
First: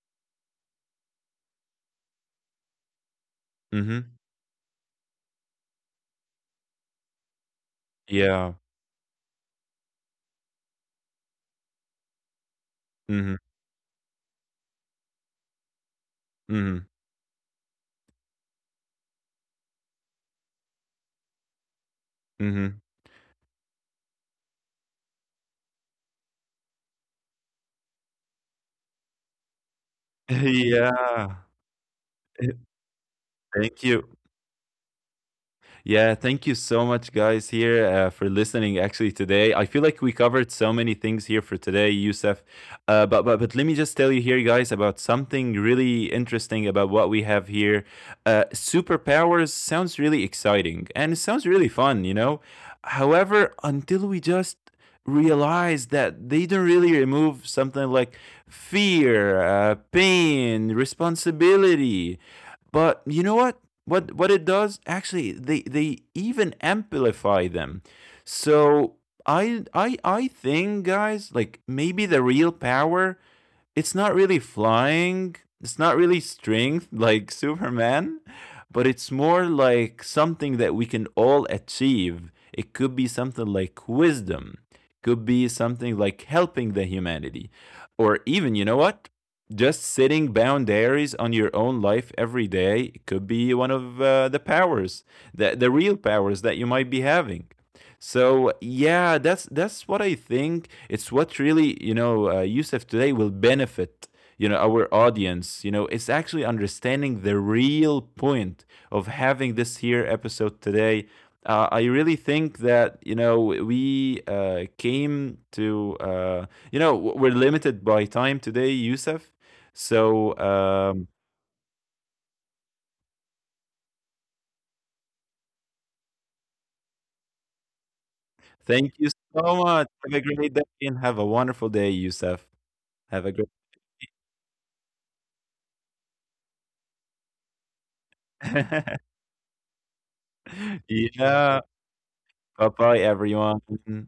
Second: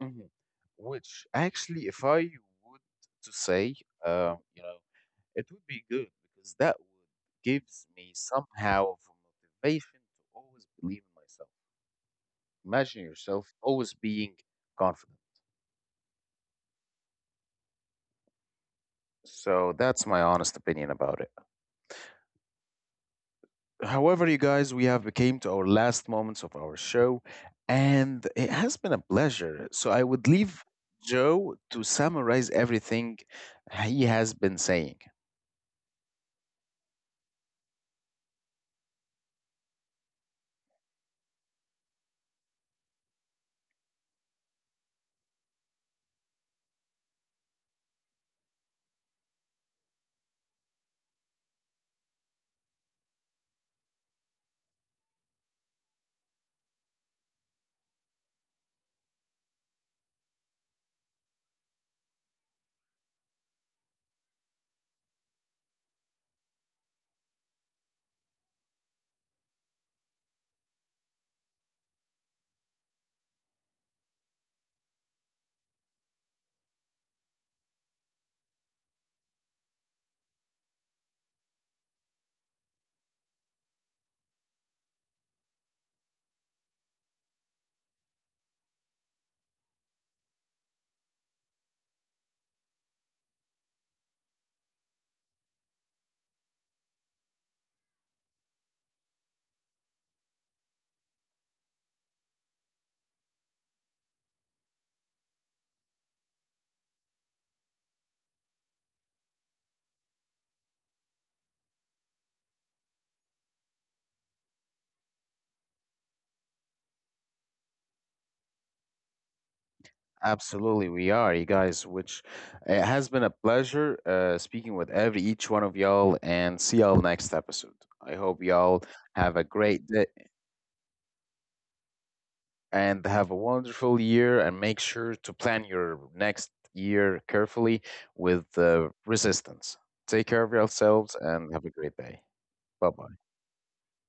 Speaker 1: And mhm. Which actually, if I would to say,
Speaker 2: Mhm.
Speaker 1: uh, you know, it would be good because that would gives me
Speaker 2: Yeah.
Speaker 1: somehow of a motivation to always believe in myself. Imagine
Speaker 2: Mhm.
Speaker 1: yourself always being confident.
Speaker 2: Mhm.
Speaker 1: So that's my honest opinion about it.
Speaker 2: Mhm.
Speaker 1: However, you guys, we have came to our last moments of our show, and it has been a pleasure. So I would leave
Speaker 2: Yeah.
Speaker 1: Joe to summarize everything
Speaker 2: Thank
Speaker 1: he
Speaker 2: you.
Speaker 1: has been saying.
Speaker 2: Yeah, thank you so much, guys, here uh, for listening. Actually, today I feel like we covered so many things here for today, Yusuf. Uh, but but but let me just tell you here, guys, about something really interesting about what we have here. Uh, superpowers sounds really exciting and it sounds really fun, you know. However, until we just realize that they don't really remove something like fear, uh, pain, responsibility, but you know what? What what it does? Actually, they they even amplify them. So I I I think guys, like maybe the real power it's not really flying, it's not really strength like Superman, but it's more like something that we can all achieve. It could be something like wisdom, could be something like helping the humanity, or even, you know what? Just setting boundaries on your own life every day. It could be one of uh, the powers, the, the real powers that you might be having. So yeah, that's that's what I think. It's what really you know, uh, Yusuf today will benefit you know our audience. You know, it's actually understanding the real point of having this here episode today. Uh, I really think that you know we uh, came to uh, you know we're limited by time today, Yusuf. So
Speaker 1: Absolutely,
Speaker 2: um,
Speaker 1: we are, you guys, which it has been a pleasure uh, speaking with every each one of y'all and see y'all next episode. I hope y'all
Speaker 2: thank you
Speaker 1: have a
Speaker 2: so
Speaker 1: great
Speaker 2: much.
Speaker 1: day
Speaker 2: Have a great day and have a wonderful day, Yusuf.
Speaker 1: and
Speaker 2: Have
Speaker 1: have
Speaker 2: a
Speaker 1: a
Speaker 2: great.
Speaker 1: wonderful year and make sure to plan your next year carefully with uh, resistance. Take care of yourselves and
Speaker 2: Yeah.
Speaker 1: have a great day.
Speaker 2: Bye
Speaker 1: Bye
Speaker 2: bye,
Speaker 1: bye.
Speaker 2: everyone.